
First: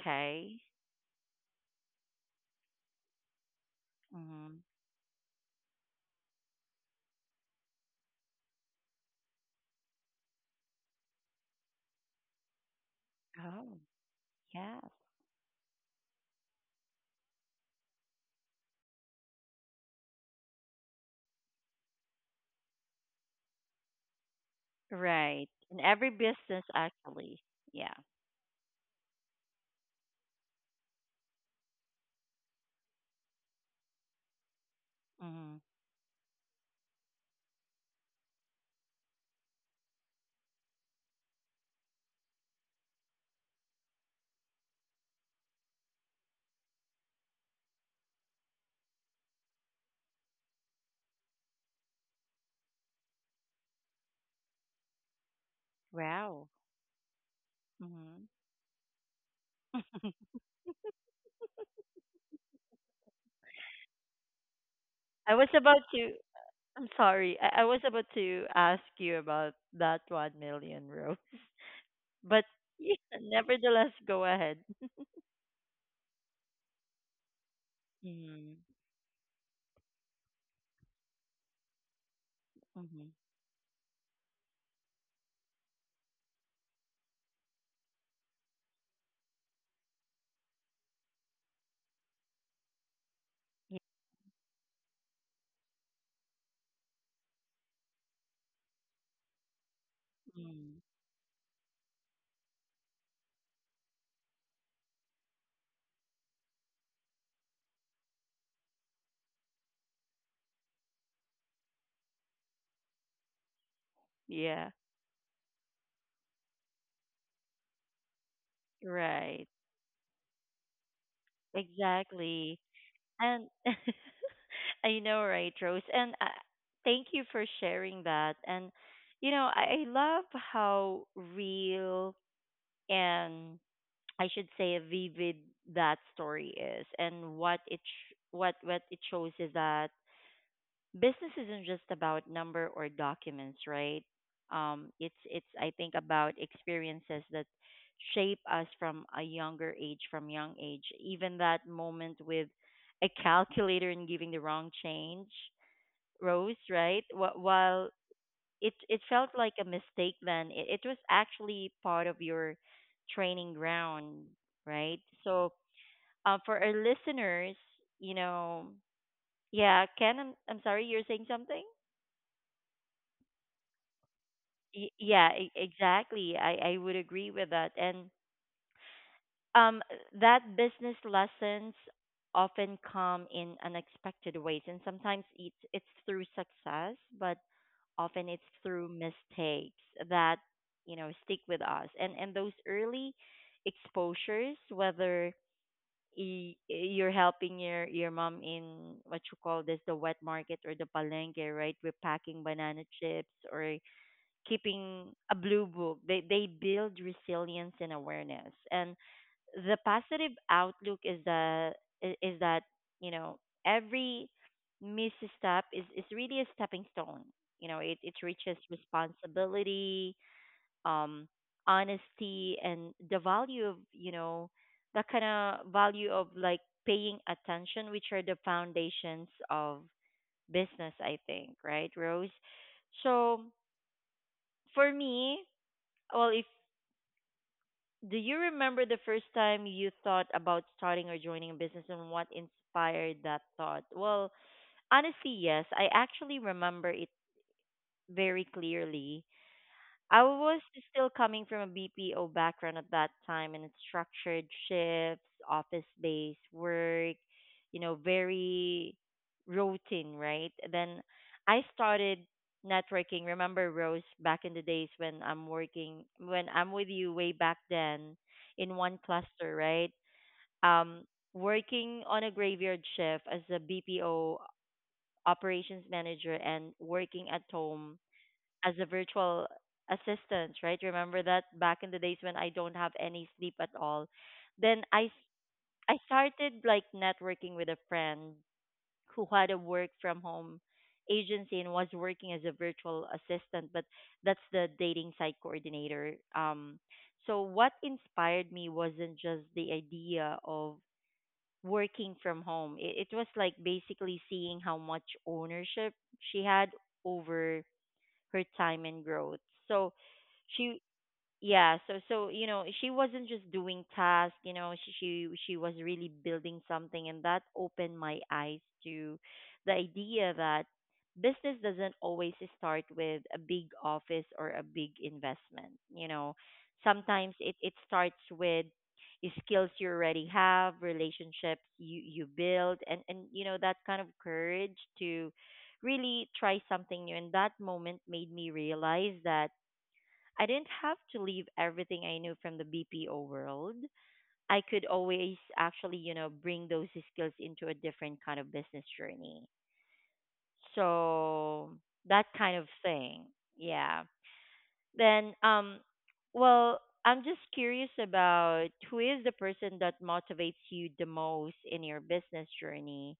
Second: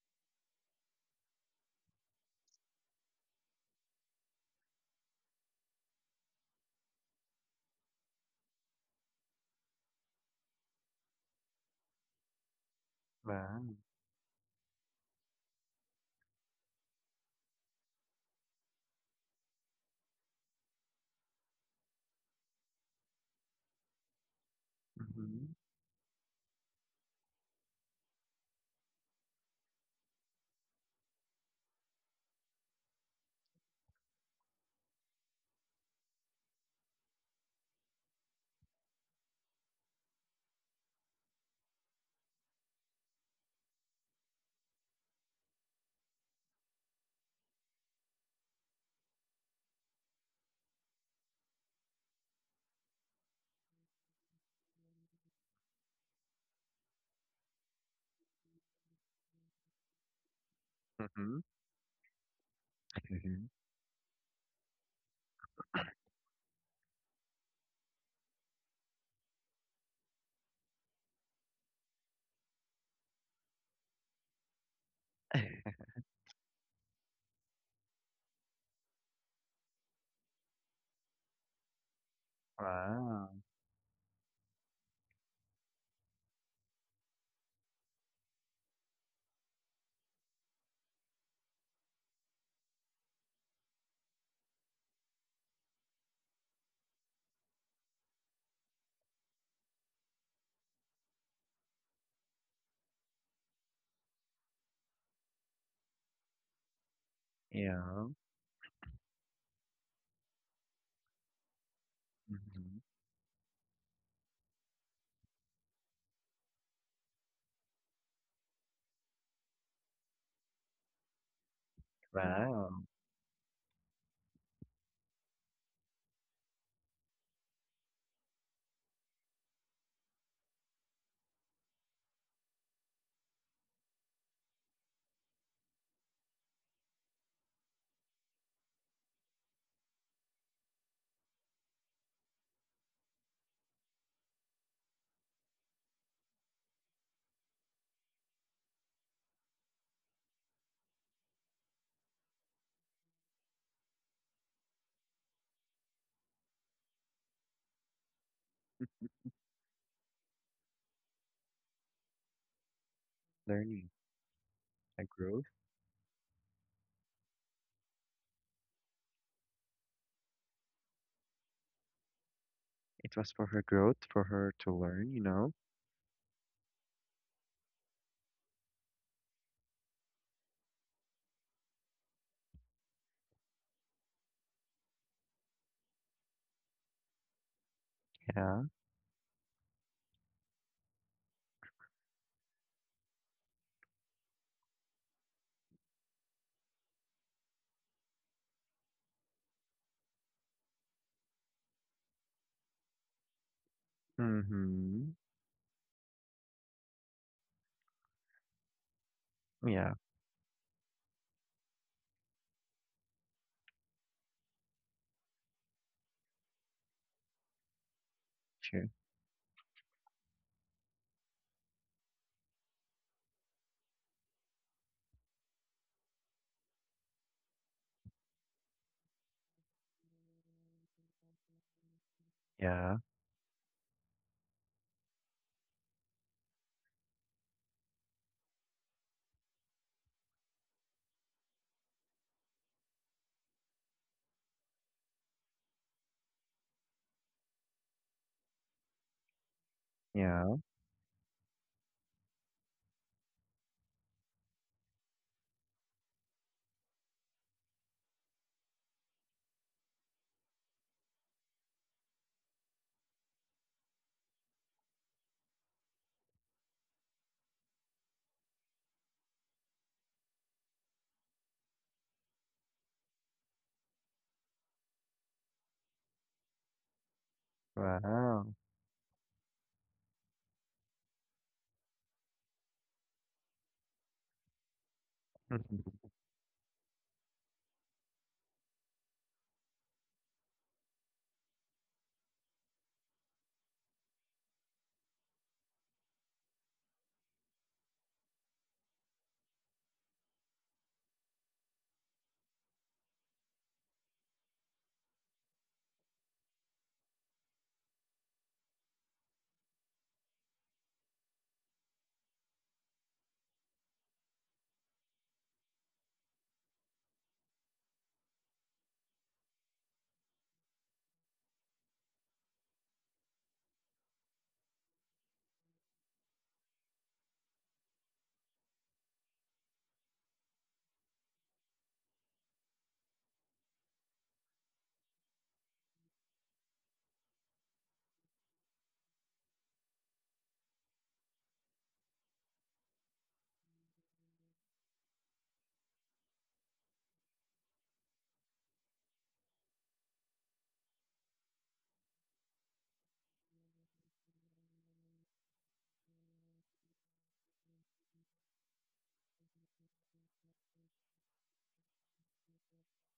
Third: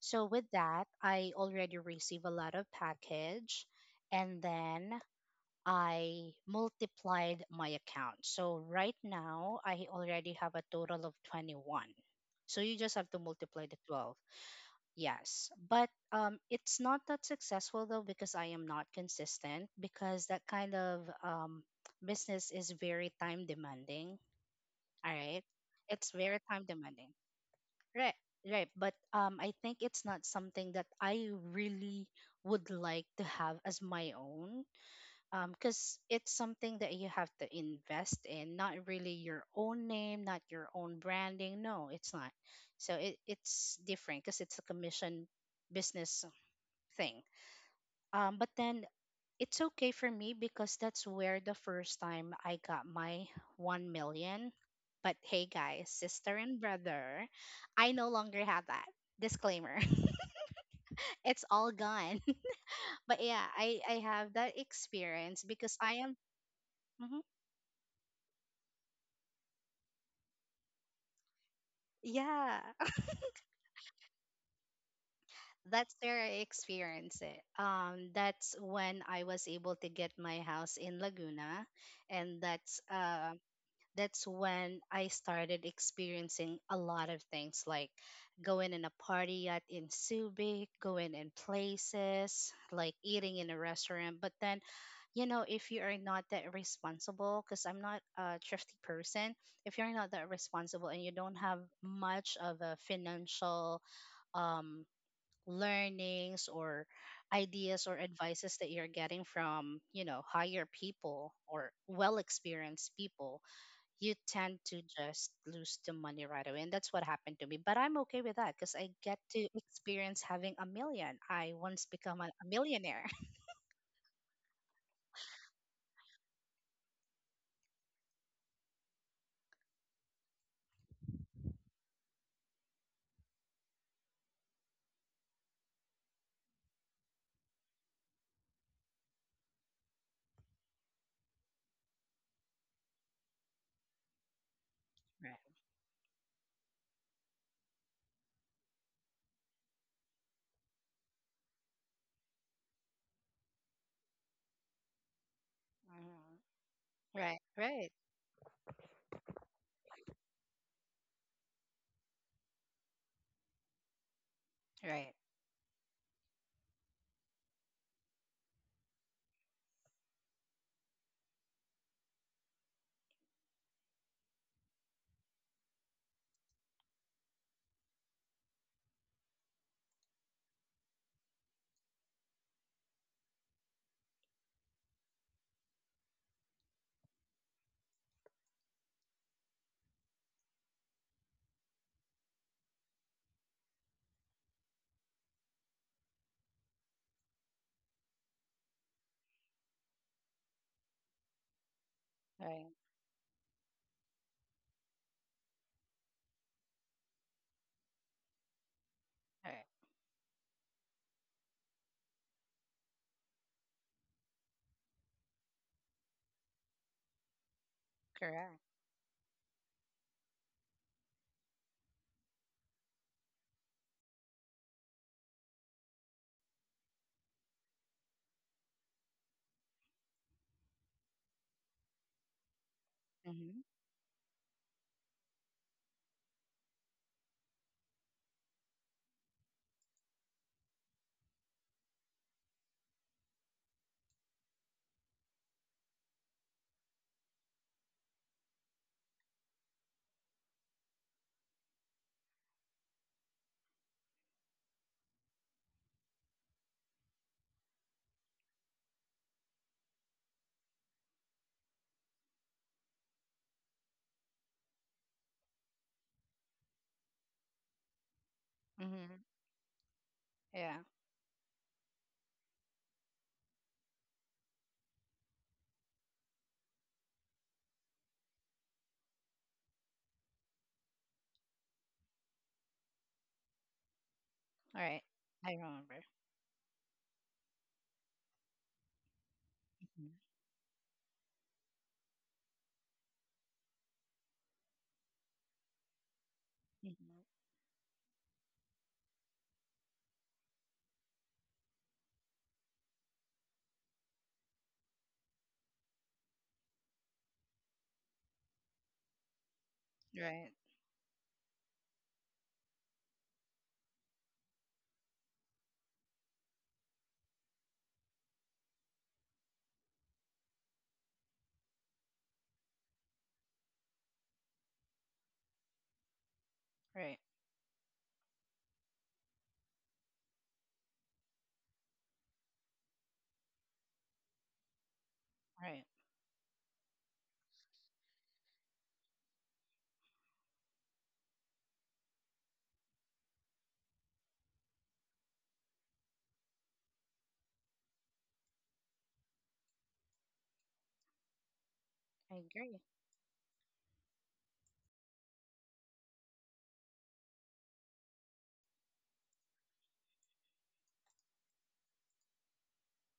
So with that, I already receive a lot of package, and
Mhm.
then I multiplied my account. So right now, I already have a total of 21. So you just have to
Wow.
multiply the
Oh,
12.
yeah.
Yes, but it's not that successful though because I am not consistent because that kind of business is very time demanding. All right,
Hmm.
Right. In
it's
every
very time
business
demanding.
actually. Yeah.
Right, right. But I think it's not something that I really would like to have as my own,
Mhm.
because it's something that you have to invest in, not really your own name, not your own branding. No, it's not. So it's different because it's a commission business thing. But then it's okay for me because that's where the first time I got my 1 million. But hey, guys, sister
Wow.
and brother, I no
Mhm.
longer have that. Disclaimer.
Hmm.
It's all gone. But yeah, I have that
I
experience
was
because
about
I
to
am.
I'm
Mhm.
sorry. I was about to ask you about that 1 million, rows. But
Yeah,
yeah, nevertheless, go ahead.
that's where I experience it.
Mhm.
That's when I was able to get my house in Laguna, and
Mhm.
Wow.
that's when I started experiencing a lot of things like going in a party at in Subic, going in places, like eating in a restaurant. But then, you know, if you are not that responsible, because I'm not a thrifty person, if you're not that
Mm,
responsible and you don't have much of a financial um learnings or ideas or
Yeah.
advices that you're getting from you know higher people or well
Hmm.
experienced people, you tend
yeah,
to just lose the money right away. And that's what happened to me. But I'm okay with that because I get
right.
to experience having a million. I once become a
Exactly.
Wow.
millionaire.
And I know, right, Rose? And thank you for sharing that. And, you know, I love how real and, I should say, vivid that story is. And what it what it shows is that business isn't just about number or documents, right?
Right.
It's, I think, about experiences that shape us from a younger age, from young age. Even that moment with a calculator and giving the wrong change,
Mhm.
Rose, right?
Right. Right.
While it felt like a mistake then, it was actually part of your training
Learning
ground,
a
Right.
right?
growth.
So for our listeners, you know, yeah, Ken, I'm sorry, you're saying something.
It was for her growth, for her to learn, you know?
Yeah, exactly, I would agree with that. And, um, that business lessons often come in unexpected ways, and sometimes it's through success, but often
Yeah.
it's through mistakes that, you know, stick with us. And those early exposures, whether you're helping your mom in, what you call this, the wet market or the palengke, right, we're packing
Right.
banana chips, or
Mm-hmm.
keeping a blue book. They build resilience and awareness. And
Right.
the
Yeah.
positive outlook is that is that, you know, every misstep is really a stepping stone. You know, it
Correct.
reaches
Sure.
responsibility, um, honesty, and the value of, you know, the kind of value of like paying attention, which are the foundations of business. I think, right, Rose?
Yeah.
So
Mm-hmm.
for me, well, if do you remember the first time you thought about starting or joining a business and what inspired that thought? Well, honestly, yes. I actually remember it very clearly. I
Yeah.
was still coming from a BPO background at that time, and it's structured shifts, office-based work, you know, very routine, right? Then I started networking. Remember, Rose, back in the days when I'm working, when I'm with you way back then, in one
Mm-hmm.
cluster, right?
Yeah.
Um, working on a graveyard shift as a BPO operations manager and working at home
Wow.
as a virtual assistant, right? Remember that back in the days when I don't have any sleep at all.
All
Then
right. I
I
remember.
started like networking with a friend who had a work
Mm-hmm.
from home agency and was working as a virtual assistant, but that's the dating site coordinator. Um,
Mm-hmm.
so what inspired me wasn't just the idea of working from home. It was like basically seeing how much ownership she had over her time and growth. So
Right.
she yeah, so so, you know, she wasn't just doing tasks, you know, she she was really building something. And that opened my eyes to the idea that business doesn't always start with a big office or a big investment, you know,
Right.
sometimes it starts with skills you already have, relationships you build, and you know, that kind of courage to
Right.
really try something new. And that moment made me realize that I didn't have to leave everything I knew from the BPO world. I could always actually, bring those skills into a different kind of business journey. So that
I
kind of
agree.
thing. Yeah. Then well, I'm just curious about who is the person that motivates you the most in your business journey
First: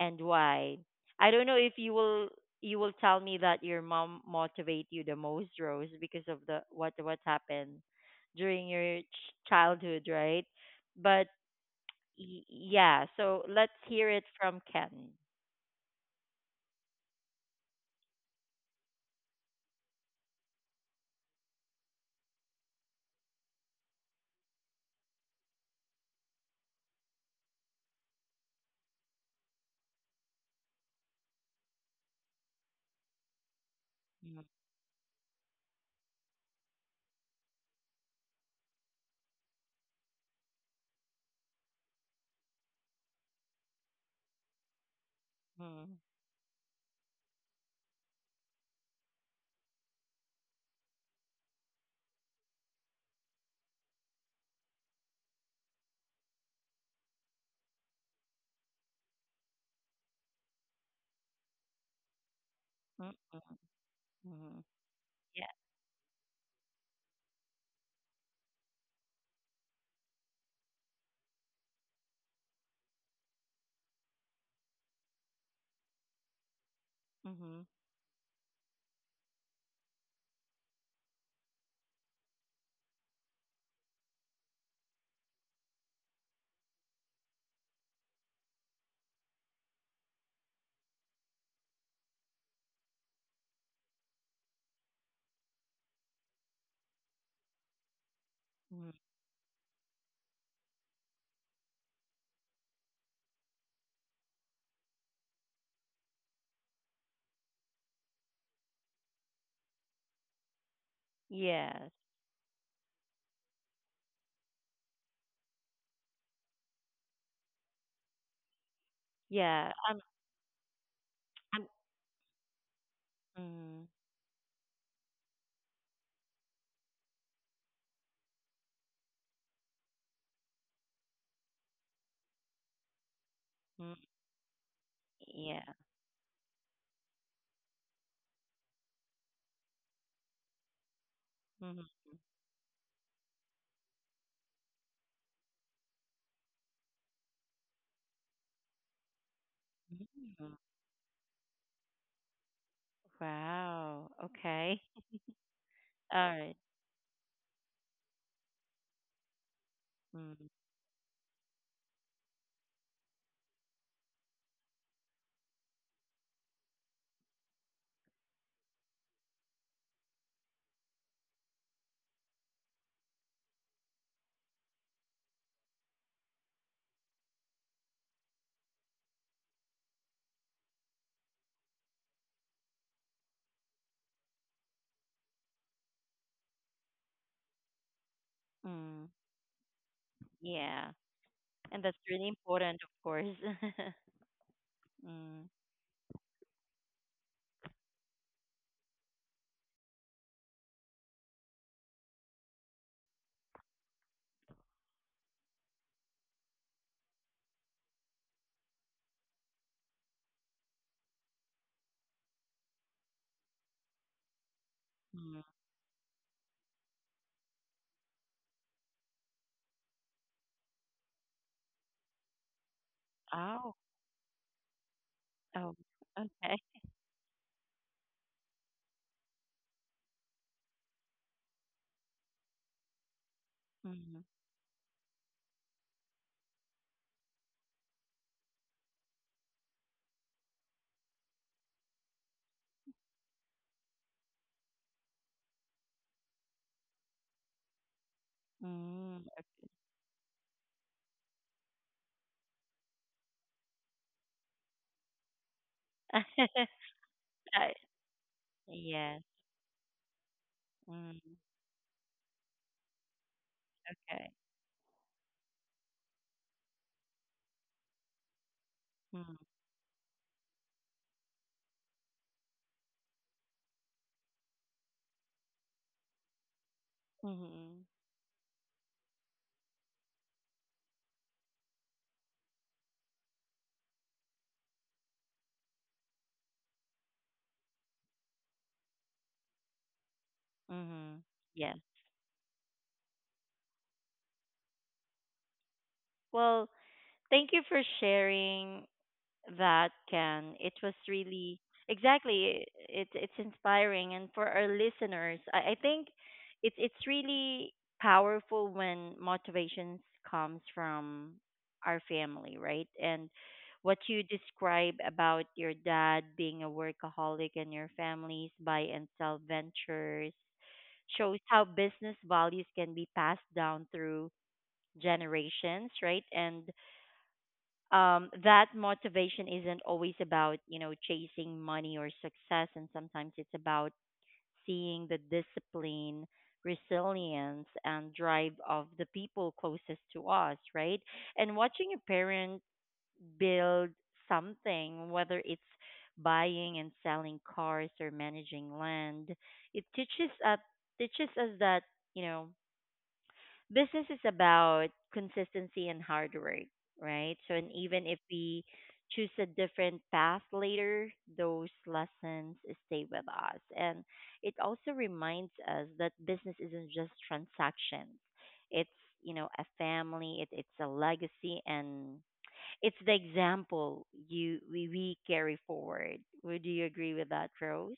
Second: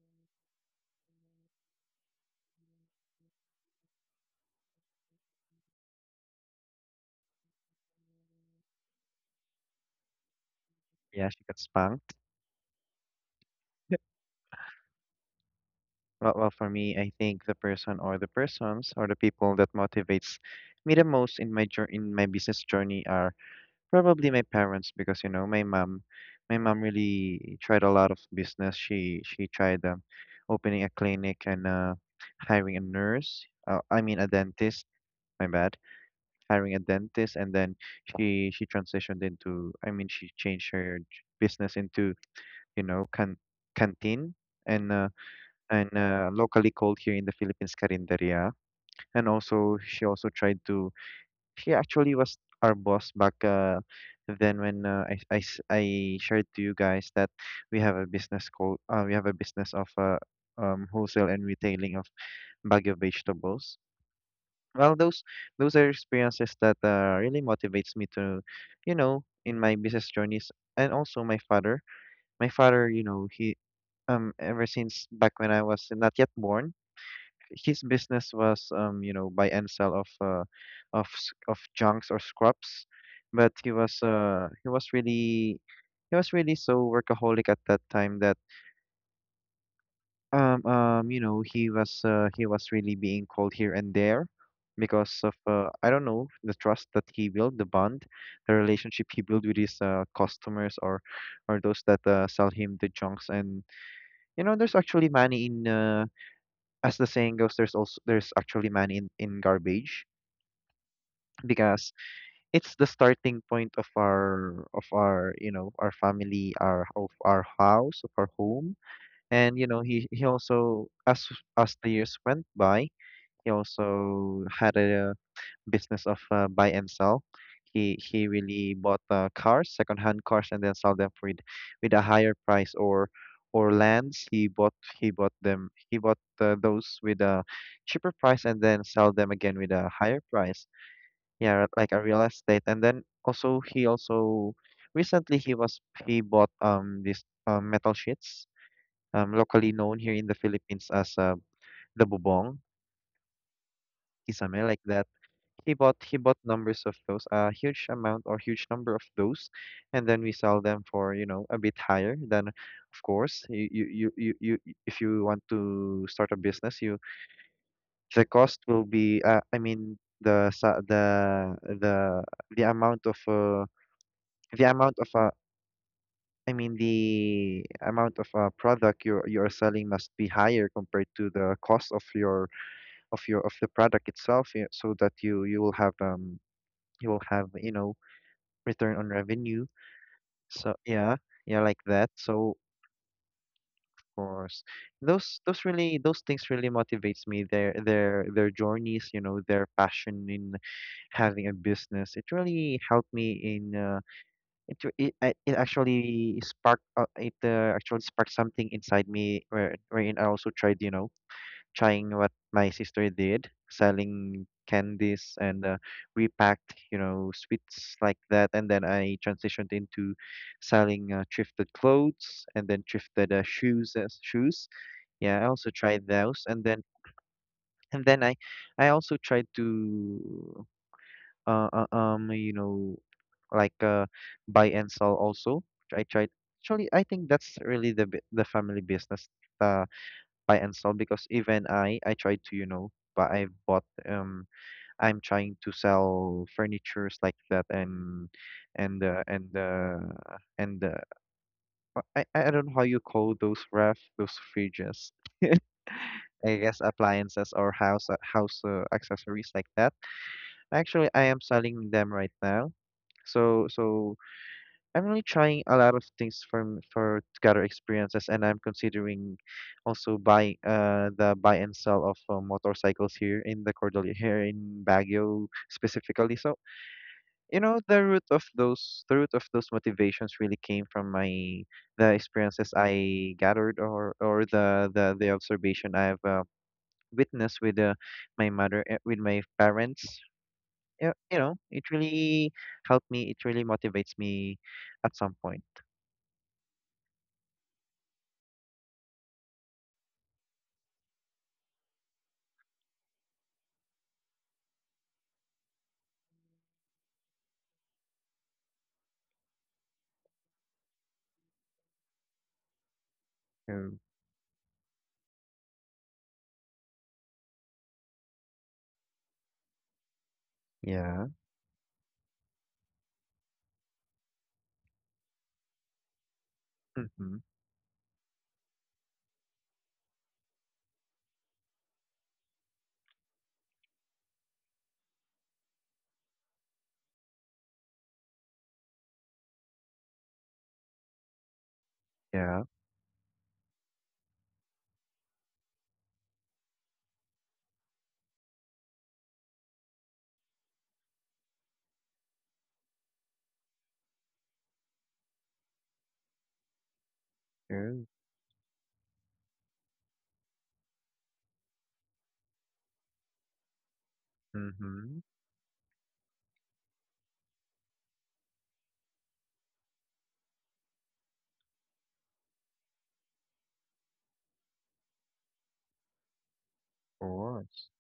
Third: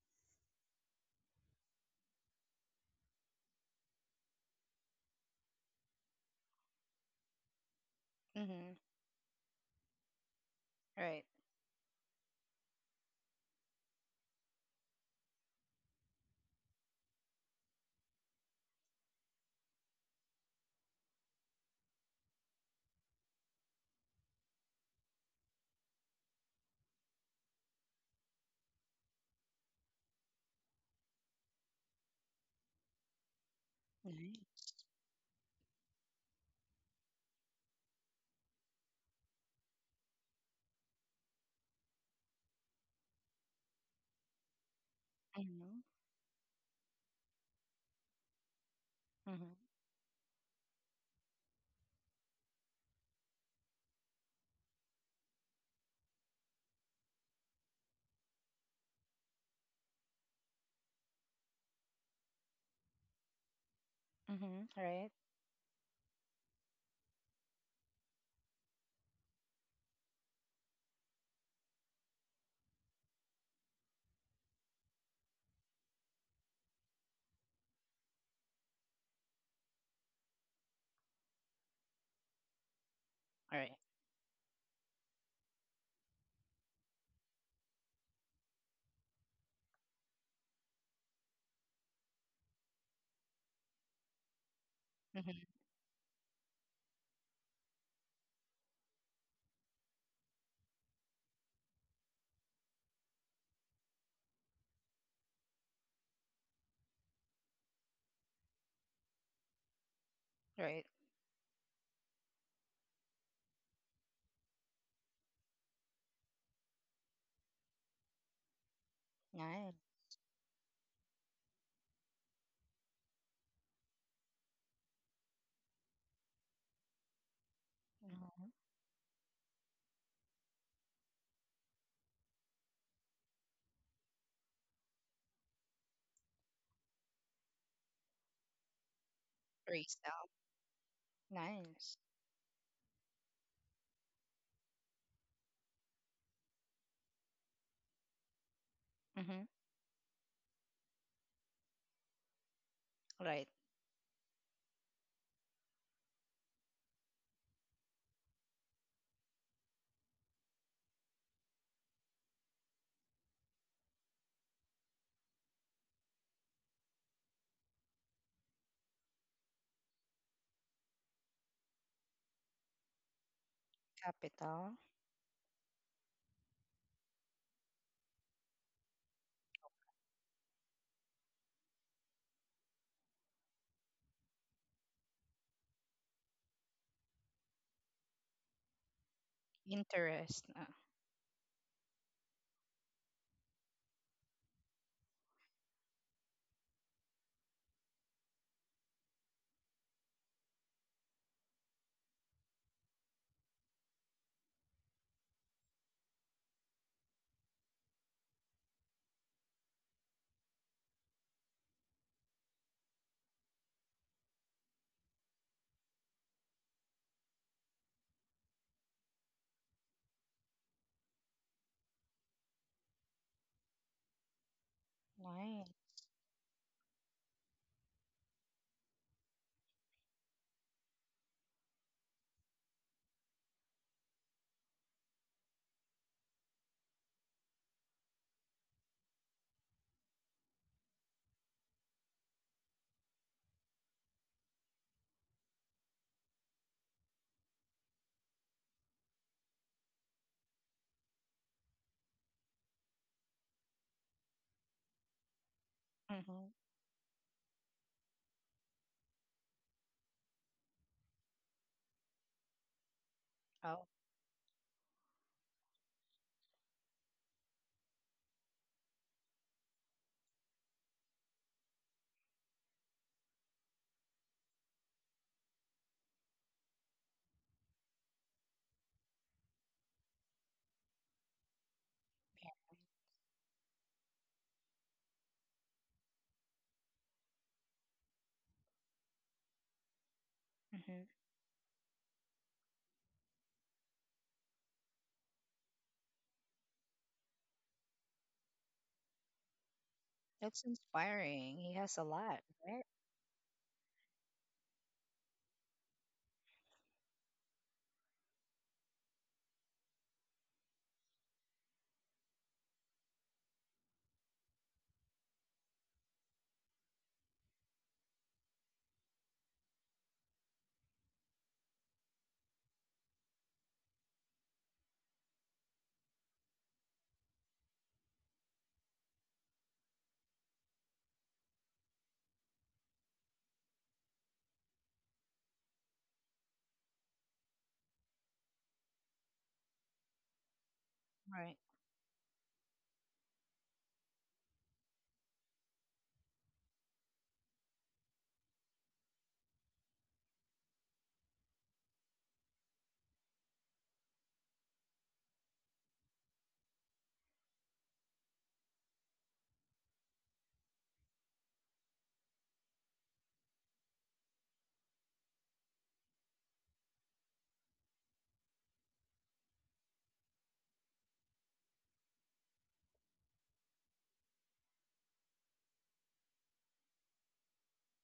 and why? I don't know if you will tell me that your mom motivate you the most, Rose, because of the what happened during
Mm-hmm.
your childhood, right?
Right.
But
Yeah, she got spanked.
yeah, so let's hear it from Ken.
Well, well, for me, I think the person or the persons or the people that motivates me the most in my jour in my business journey are probably my parents because you know my mom really tried a lot of business. She tried opening a clinic and hiring a nurse. I mean a
Mm-hmm.
Mm-hmm.
dentist. My bad. Hiring a dentist and then she transitioned into. I mean she changed her business into you know canteen and
Mm-hmm.
Mm-hmm.
locally called here in the Philippines carinderia. And also she also tried to she actually was our boss back then when I shared to you guys that we have a business called we have a business of wholesale and retailing of bag of vegetables.
Mm-hmm.
Mm-hmm.
Well,
Right.
Yeah.
those are experiences that really motivates me to, you know, in my business journeys and also my father. My father, you know, he ever since back when I was not yet born
Mm-hmm.
his business was you know buy and sell of of junks or scrubs, but
All right.
he was really so workaholic at that time that you know he was really being called here and there because of
Mm-hmm.
I don't know the trust that he built, the bond, the
Mm-hmm.
relationship he built with his customers or those that sell him the junks and you know there's actually money in as the saying goes there's actually money in garbage
Right.
Yes.
because it's the starting point of our you know our family our of our house of our home and you
Yeah.
Nice.
know
I'm.
he also
I'm.
as the years went by he
Mm,
also had a business of buy and sell he
Mm-hmm.
really bought cars second hand cars and then sell them for with a higher price or
mm,
lands he bought
yeah.
them he bought those with a cheaper price and then sell them again with a higher
Resell.
price yeah, like
Nice.
a
Mm-hmm.
real estate. And then also he also recently he was he bought this metal sheets,
Mm-hmm.
locally known here in the
Mm-hmm.
Philippines as the bubong,
Right.
Wow.
kisame
Okay.
like that. He bought
All right.
numbers of those, a huge amount or huge number of those, and then we
Mm,
sell them for, you know, a bit higher than of course you if you want to start a business, you the cost will be I mean the the amount of the
Capital.
amount of uh, I mean the amount of product you're selling must be higher compared to the cost of your of the product itself, yeah, so that you will have you will have you know return
mm.
on revenue.
Interest.
So
Yeah,
yeah, yeah, like
and that's
that.
really
So
important, of course.
of course,
Mm,
those really those things really motivates me. Their journeys, you know, their passion in having a business. It really helped me in. It it, it actually sparked something inside me where wherein I also tried you know trying what my sister did selling candies
mm.
and repacked you know sweets like that and then I transitioned into selling thrifted clothes and then thrifted
Oh,
shoes as shoes yeah I
Right.
also
oh,
tried those
okay.
and then and then I I also tried to you know like uh
Mm,
buy and sell also I tried actually I think that's really the the family business uh buy and sell because even I tried to you know but I bought I'm trying to sell furnitures like that and and uh,
mm,
and uh, and uh, I don't know how you call those ref those fridges
okay.
Mm-hmm.
I guess appliances or
I,
house
yes.
accessories like that. Actually, I
Mm,
am selling them right now
Oh.
so
okay.
I'm really trying a lot of things from for to gather experiences, and I'm considering
Mm,
also buy the buy and sell of motorcycles here in the Cordillera here in Baguio specifically. So you know
mm-hmm,
the root of those the root of those motivations really came from my the experiences I gathered or the observation I've witnessed with my mother eh, with my parents
Mm-hmm.
you
mm-hmm.
you know,
Yes.
it really helped me. It really motivates me at some point.
Well, thank you for sharing, that can
That's
it was
inspiring.
really,
He has a lot,
exactly,
right?
it's inspiring, and for our listeners, I think it's really powerful when motivations comes from our family, right? And what
Um,
you describe about your dad being a workaholic and your family's buy and sell ventures
yeah.
shows how business values can be passed down through generations, right? And
Mm-hmm.
that motivation isn't always about, you know, chasing money or success, and sometimes it's about seeing the discipline, resilience, and drive of the people closest to us, right?
Right.
And watching a parent
Yeah.
build something, whether it's buying and selling cars or managing land, it teaches us that, you know, business is about consistency and hard work, right? So, and
True.
even if we choose a different path later, those lessons stay with us. And it also
Mm-hmm. Of
reminds us that business isn't just transactions. It's a family, it's a legacy, and it's the example we carry forward. Would you agree with that,
course.
Rose?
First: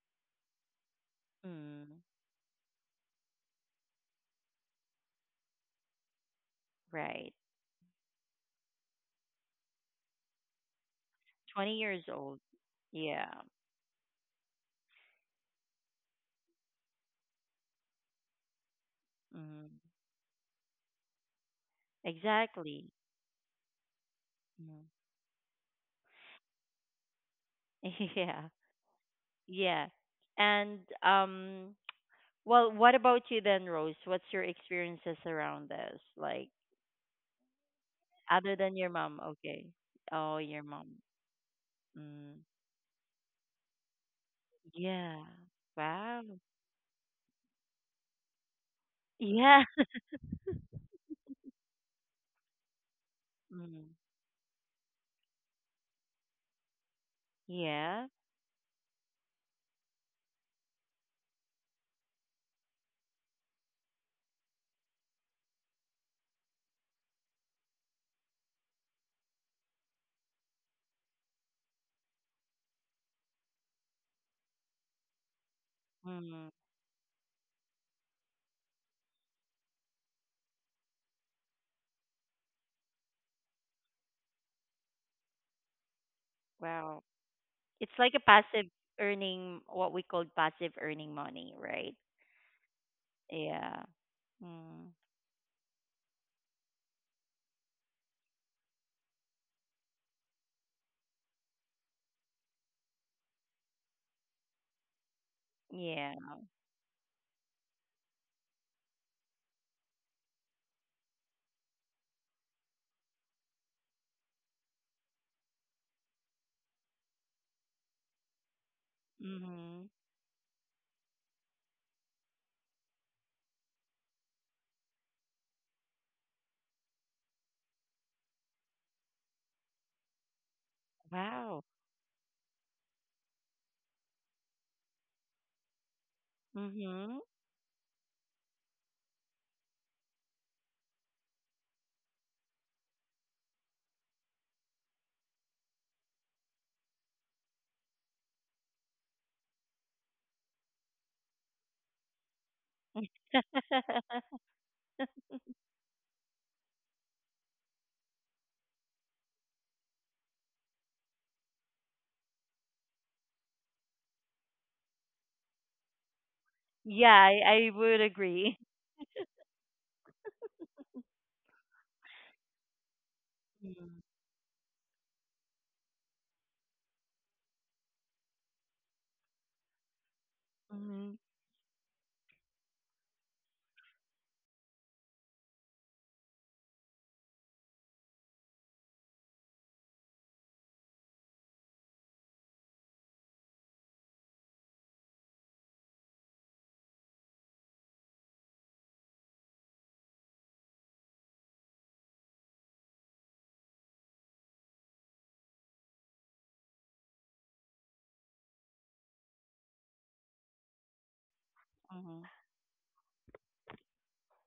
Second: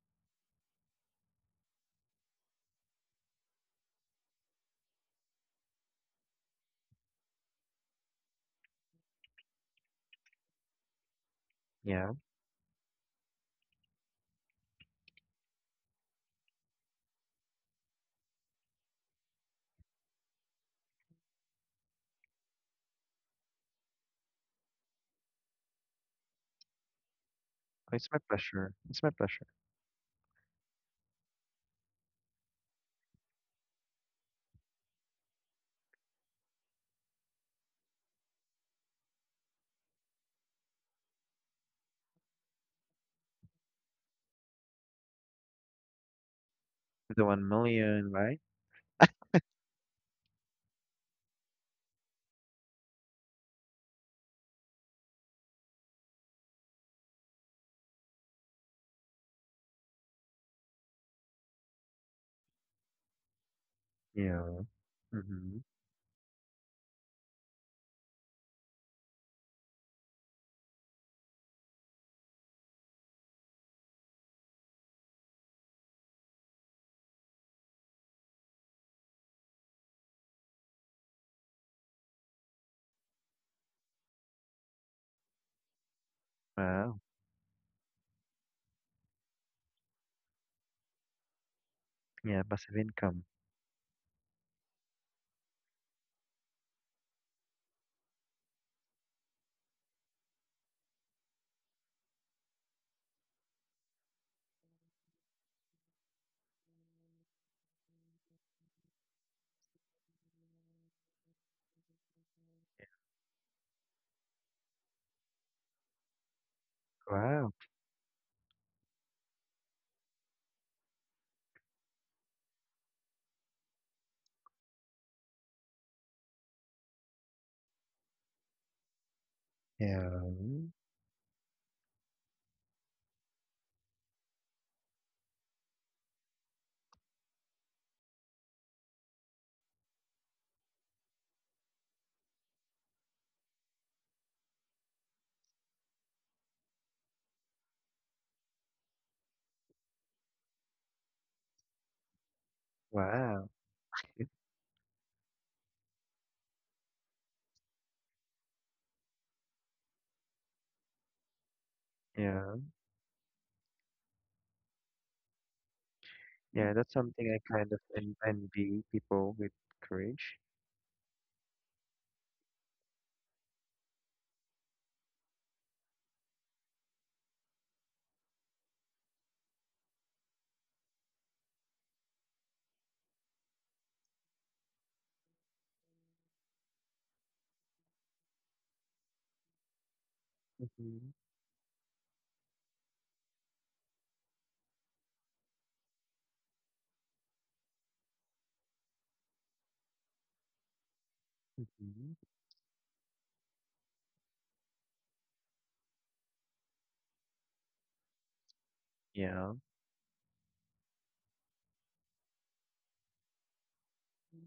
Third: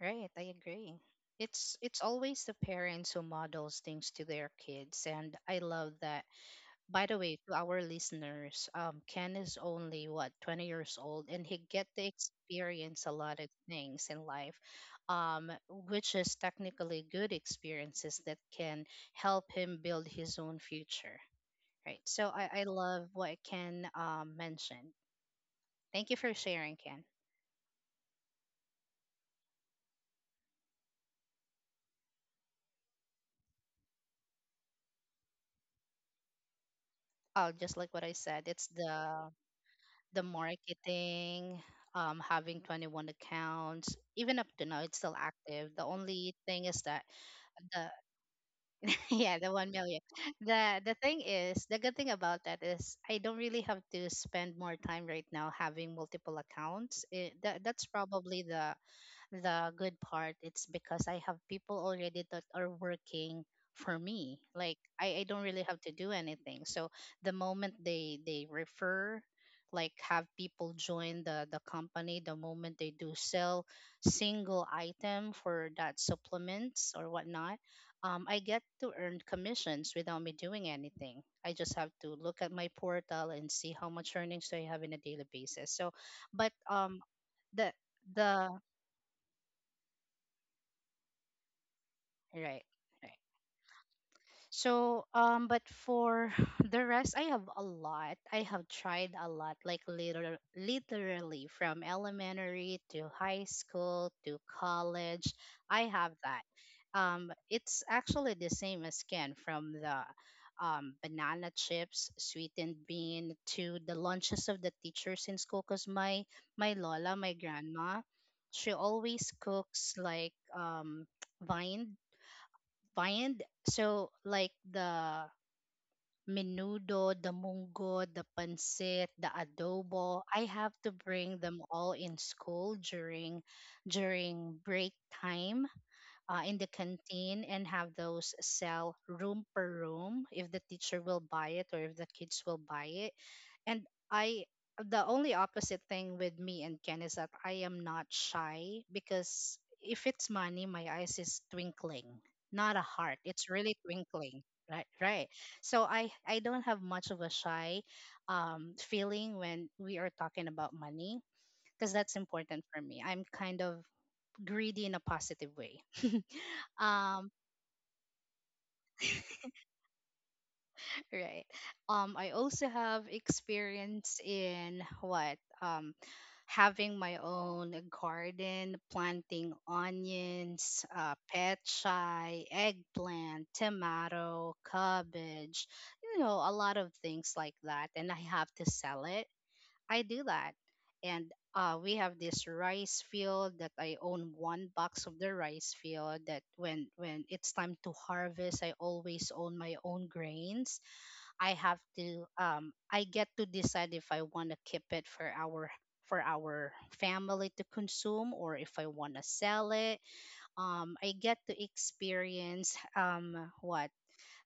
Right. I agree. It's
Mm,
always the parents who models things to their kids, and I love that. By the
right.
way, to our listeners, Ken is only what 20 years old, and he
20
get
years
to
Yeah.
old.
experience a
Yeah.
lot of things in life, um, which is technically good experiences that can help
Mm-hmm.
him build his own future. Right. So I
Exactly.
love what Ken
Mm.
mentioned. Thank you for sharing, Ken.
It's my
Yeah.
pleasure. It's my pleasure.
Yeah. And well, what about you then, Rose? What's your experiences around this? Like
Oh, just like what I said,
other
it's
than your mom, okay.
the
Oh, your mom.
marketing,
Mm.
having 21 accounts, even up to now, it's still
Yeah.
active. The
Wow.
only thing is that
The one
the
million, right?
yeah, the
Yeah.
one million. The thing is, the good thing about that is I don't really have
Mm.
to spend more time right now having multiple accounts. It, that that's
Yeah.
probably the good part, it's because I have people already that are working for me,
Yeah.
like I don't
Mm-hmm.
really have to do anything. So the moment they refer, like have people join the company, the moment they do sell single item for that
Mm.
supplements or whatnot, I get to earn commissions without me doing anything. I just have to look at my portal and see how much earnings do I have in a daily basis. So but
Wow.
Wow.
the
It's like a
the
passive earning, what we call passive earning money, right?
Yeah.
Right.
Passive
Right.
income.
Yeah. Mm.
So, but for the rest, I have a lot. I have tried a lot, like literally from elementary to high school to college. I
Yeah.
have that. It's actually the same as Ken, from the banana chips, sweetened bean, to the lunches of the teachers in school. Cause my Lola, my
Wow.
grandma, she always
Mhm.
cooks like vined Find. So like the menudo, the mungo, the pancit, the
Yeah.
adobo. I have to bring
Wow.
them all in school during during break time in the
Mhm.
canteen and have those sell room per room if the teacher will buy it or if the kids will buy it. And I, the only opposite thing with me and Ken is that I am not shy, because if it's money, my eyes is twinkling, not a heart.
Wow.
It's really twinkling. Right, right. So I don't have much of a shy feeling when we are talking about money, because that's
Yeah.
important for me. I'm kind of greedy in a positive way.
Yeah. That's
Yeah,
something
Um,
I,
I
I
kind of
would
en
agree.
envy people with courage.
Right. I also have
Mm.
experience in what having my own garden, planting onions,
Hmm.
pechay, eggplant, tomato, cabbage, you know, a lot of things like that, and I have to sell it. I do that,
Mm-hmm.
and we have this rice field that I own one box of the rice field. That when it's time to harvest, I always own my own grains. I have
Mm-hmm.
to I get to decide if I want to keep it for our family to consume or if I want to
Yeah.
sell it. Um, I get to
Hmm.
experience what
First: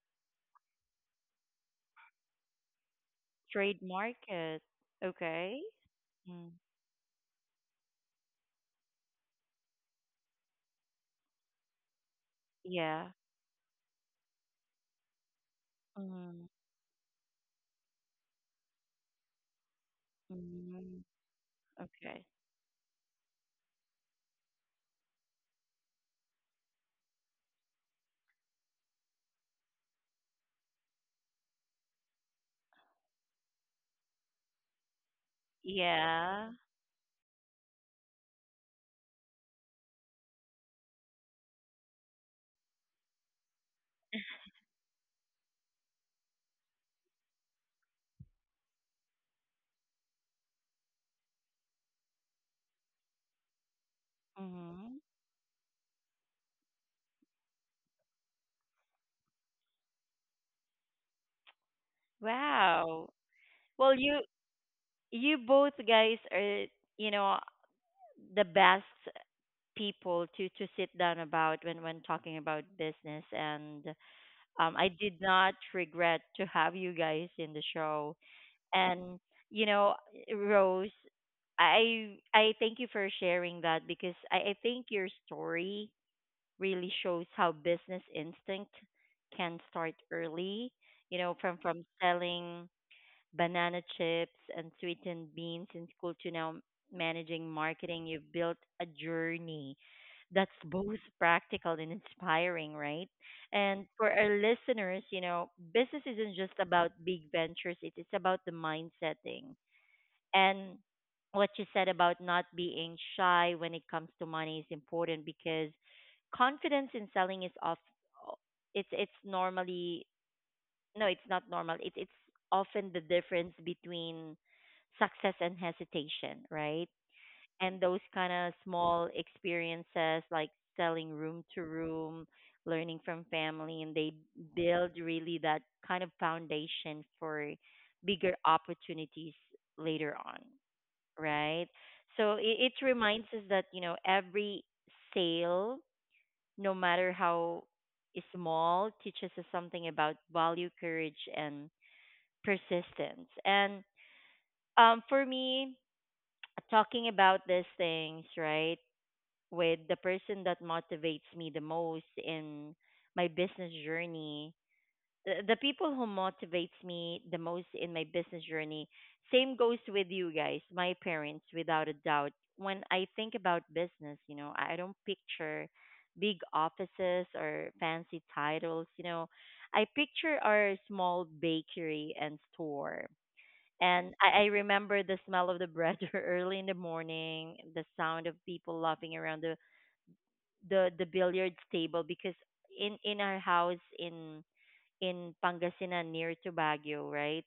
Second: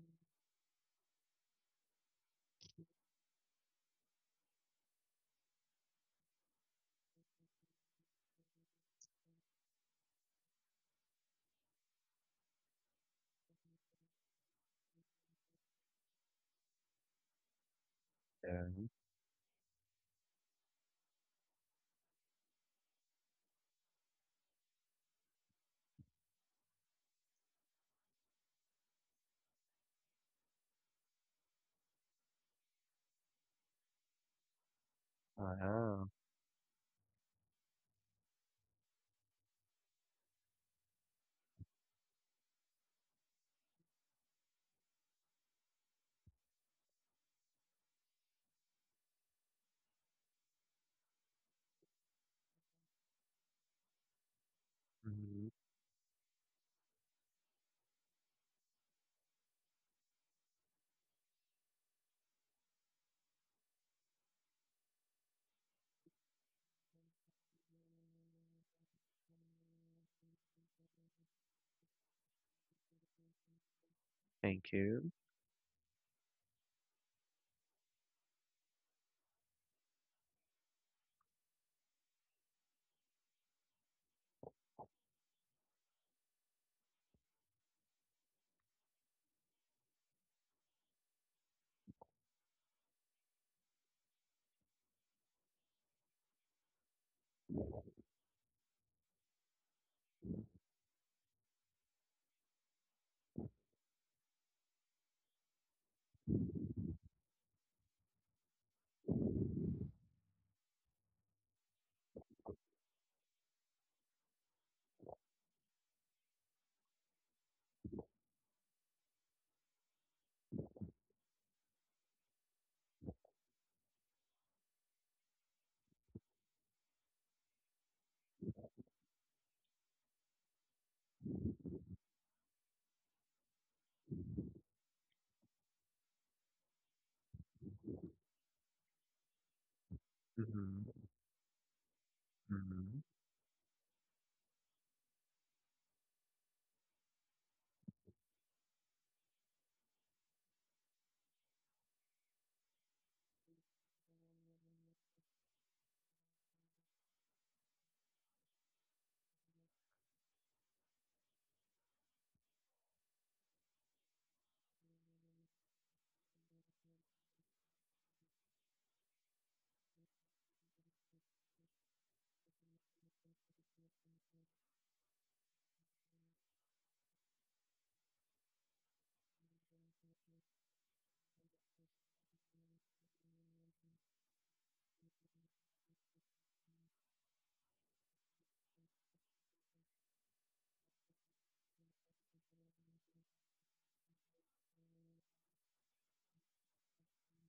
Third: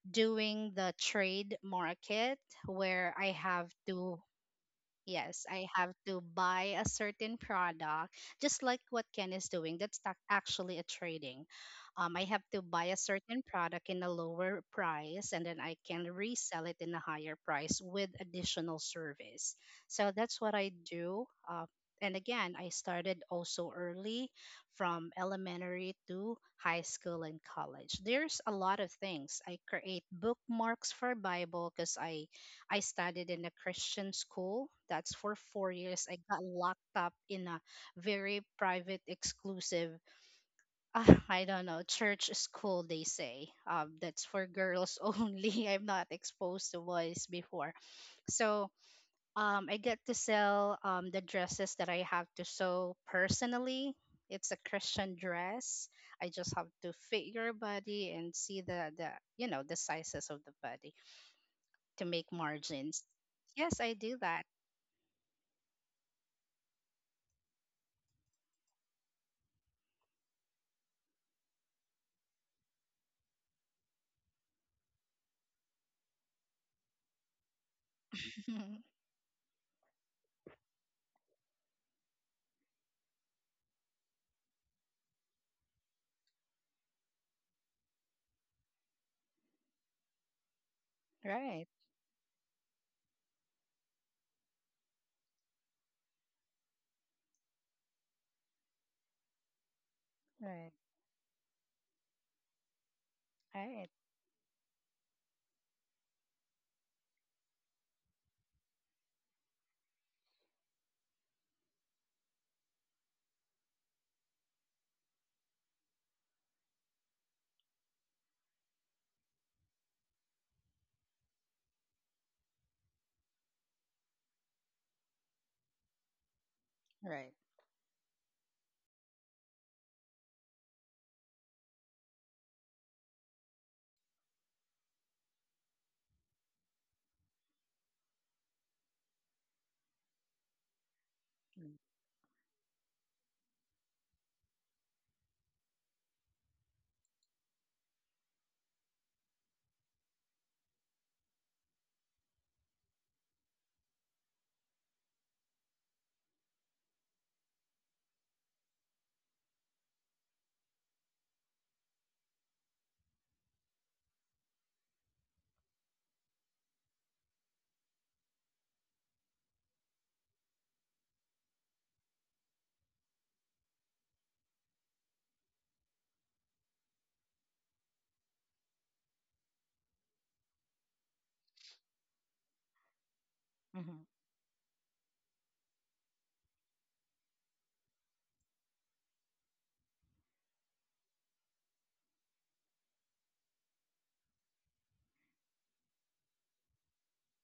doing the trade market where I have
Trade
to,
market.
yes,
Okay.
I have to
Mm.
buy a certain product, just like what Ken is doing. That's actually a trading. I have to buy a
Yeah.
certain product in a lower price, and then I can
Mm.
resell it in a higher price with additional
Yeah.
service. So that's what I
Mm.
do. Uh, and
Okay.
again, I started also early from elementary to high school and college. There's a lot of things. I create bookmarks for Bible because I studied in a Christian school. That's for 4 years.
Wow.
I got
Yeah.
locked up in a very private, exclusive, I don't know, church school, they say. That's for girls only. I'm not exposed to boys before. So I get to sell the dresses that I have to sew personally. It's a
Hmm.
Christian
Mm-hmm.
dress. I just have to fit your body and see the you know the sizes of the body to make margins.
Wow.
Yes, I
Well,
do
you
that.
you both guys are, you know the best people to sit down about when talking about business. And
Thank
I
you.
did not regret to have you guys in the show. And you know, Rose, I thank you for sharing that, because I think your story really shows how business instinct can start early. You know, from
Right,
from selling banana chips and sweetened beans in school to now managing marketing, you've built a journey that's
right,
both practical and inspiring, right? And
right,
for our listeners, business isn't just about big ventures, it is about the mind setting. And what you said about not being shy when it comes to money is important, because confidence in selling is off, it's normally, no, it's not normal. It's often the difference between success and hesitation, right?
right.
And those kind of small experiences, like selling room to room, learning from family, and they build really that kind of foundation for bigger opportunities later on,
Mhm,
right? So it
mhm,
reminds us that, every sale, no matter how small, teaches us something about value, courage, and persistence. And for me, talking about these things, right, with the person that motivates me the most in my business journey, the people who motivates me the most in my business journey, same goes with you guys, my parents, without a doubt. When I think about business, I don't picture big offices or fancy titles. I picture our small bakery and store,
Mm-hmm.
and I remember the smell of the bread early in the morning, the sound of people laughing around the billiards table, because in our house in Pangasinan near to Baguio, right?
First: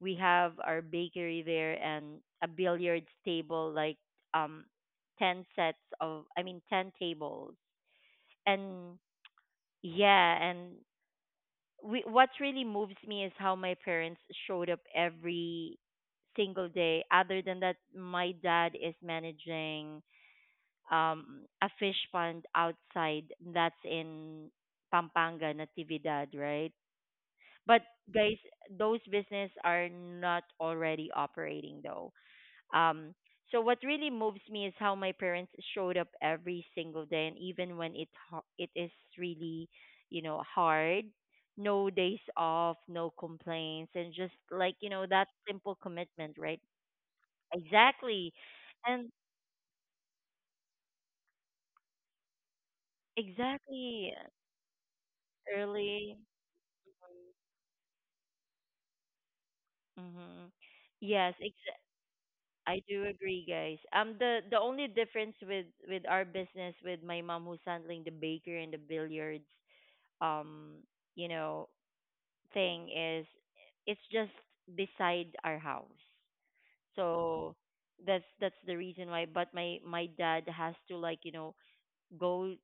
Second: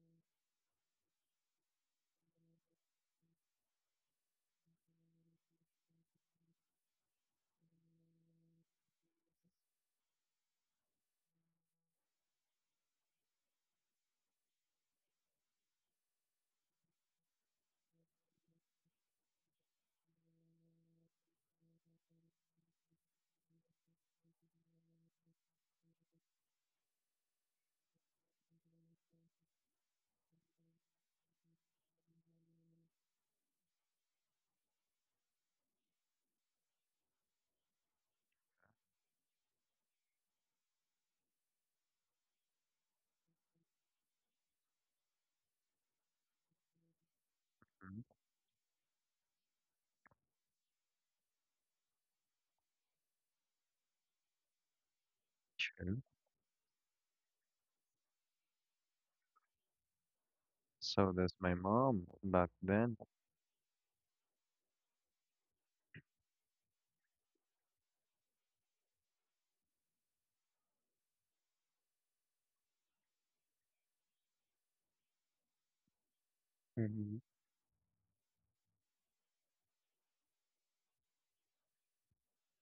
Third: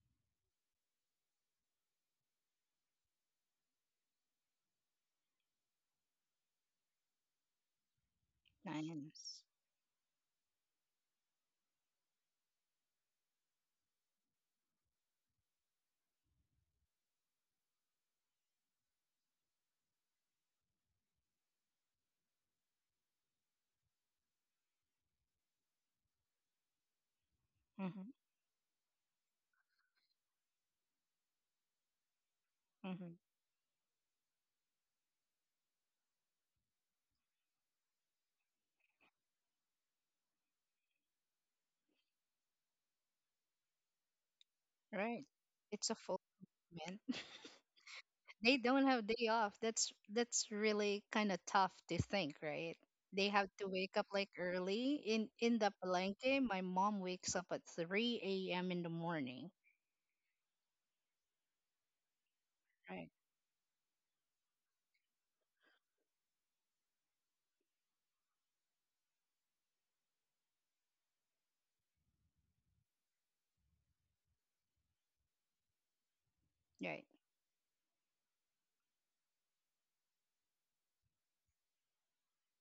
We have our bakery there and a billiards table, like um 10 sets of, I mean, 10 tables. And
Nice.
yeah, and what really moves me is how my parents showed up every single day. Other than that, my dad is managing a fish pond outside, that's in Pampanga, Natividad, right? But
Mm-hmm.
guys, those business are not already operating though. Um,
Mm-hmm.
so what really moves me is how my parents showed up every single day, and even when it is really, you know, hard. No days off, no complaints, and just like you know that
Right.
simple
It's a full
commitment, right?
man.
mhm.
Exactly,
They don't have
and
day off. That's really kind of tough to think, right? They have to wake up
exactly
like early. In the
True.
early.
Palenque, my mom wakes up at 3 a.m. in the morning.
Hmm.
So
Yes,
does my mom back
I
then.
do
Right.
agree, guys. The only difference with our business with my mom who's handling the bakery and the billiards, um, you know, thing is it's just beside our house.
Right.
Hmm.
So that's the reason why, but my dad has to, like, go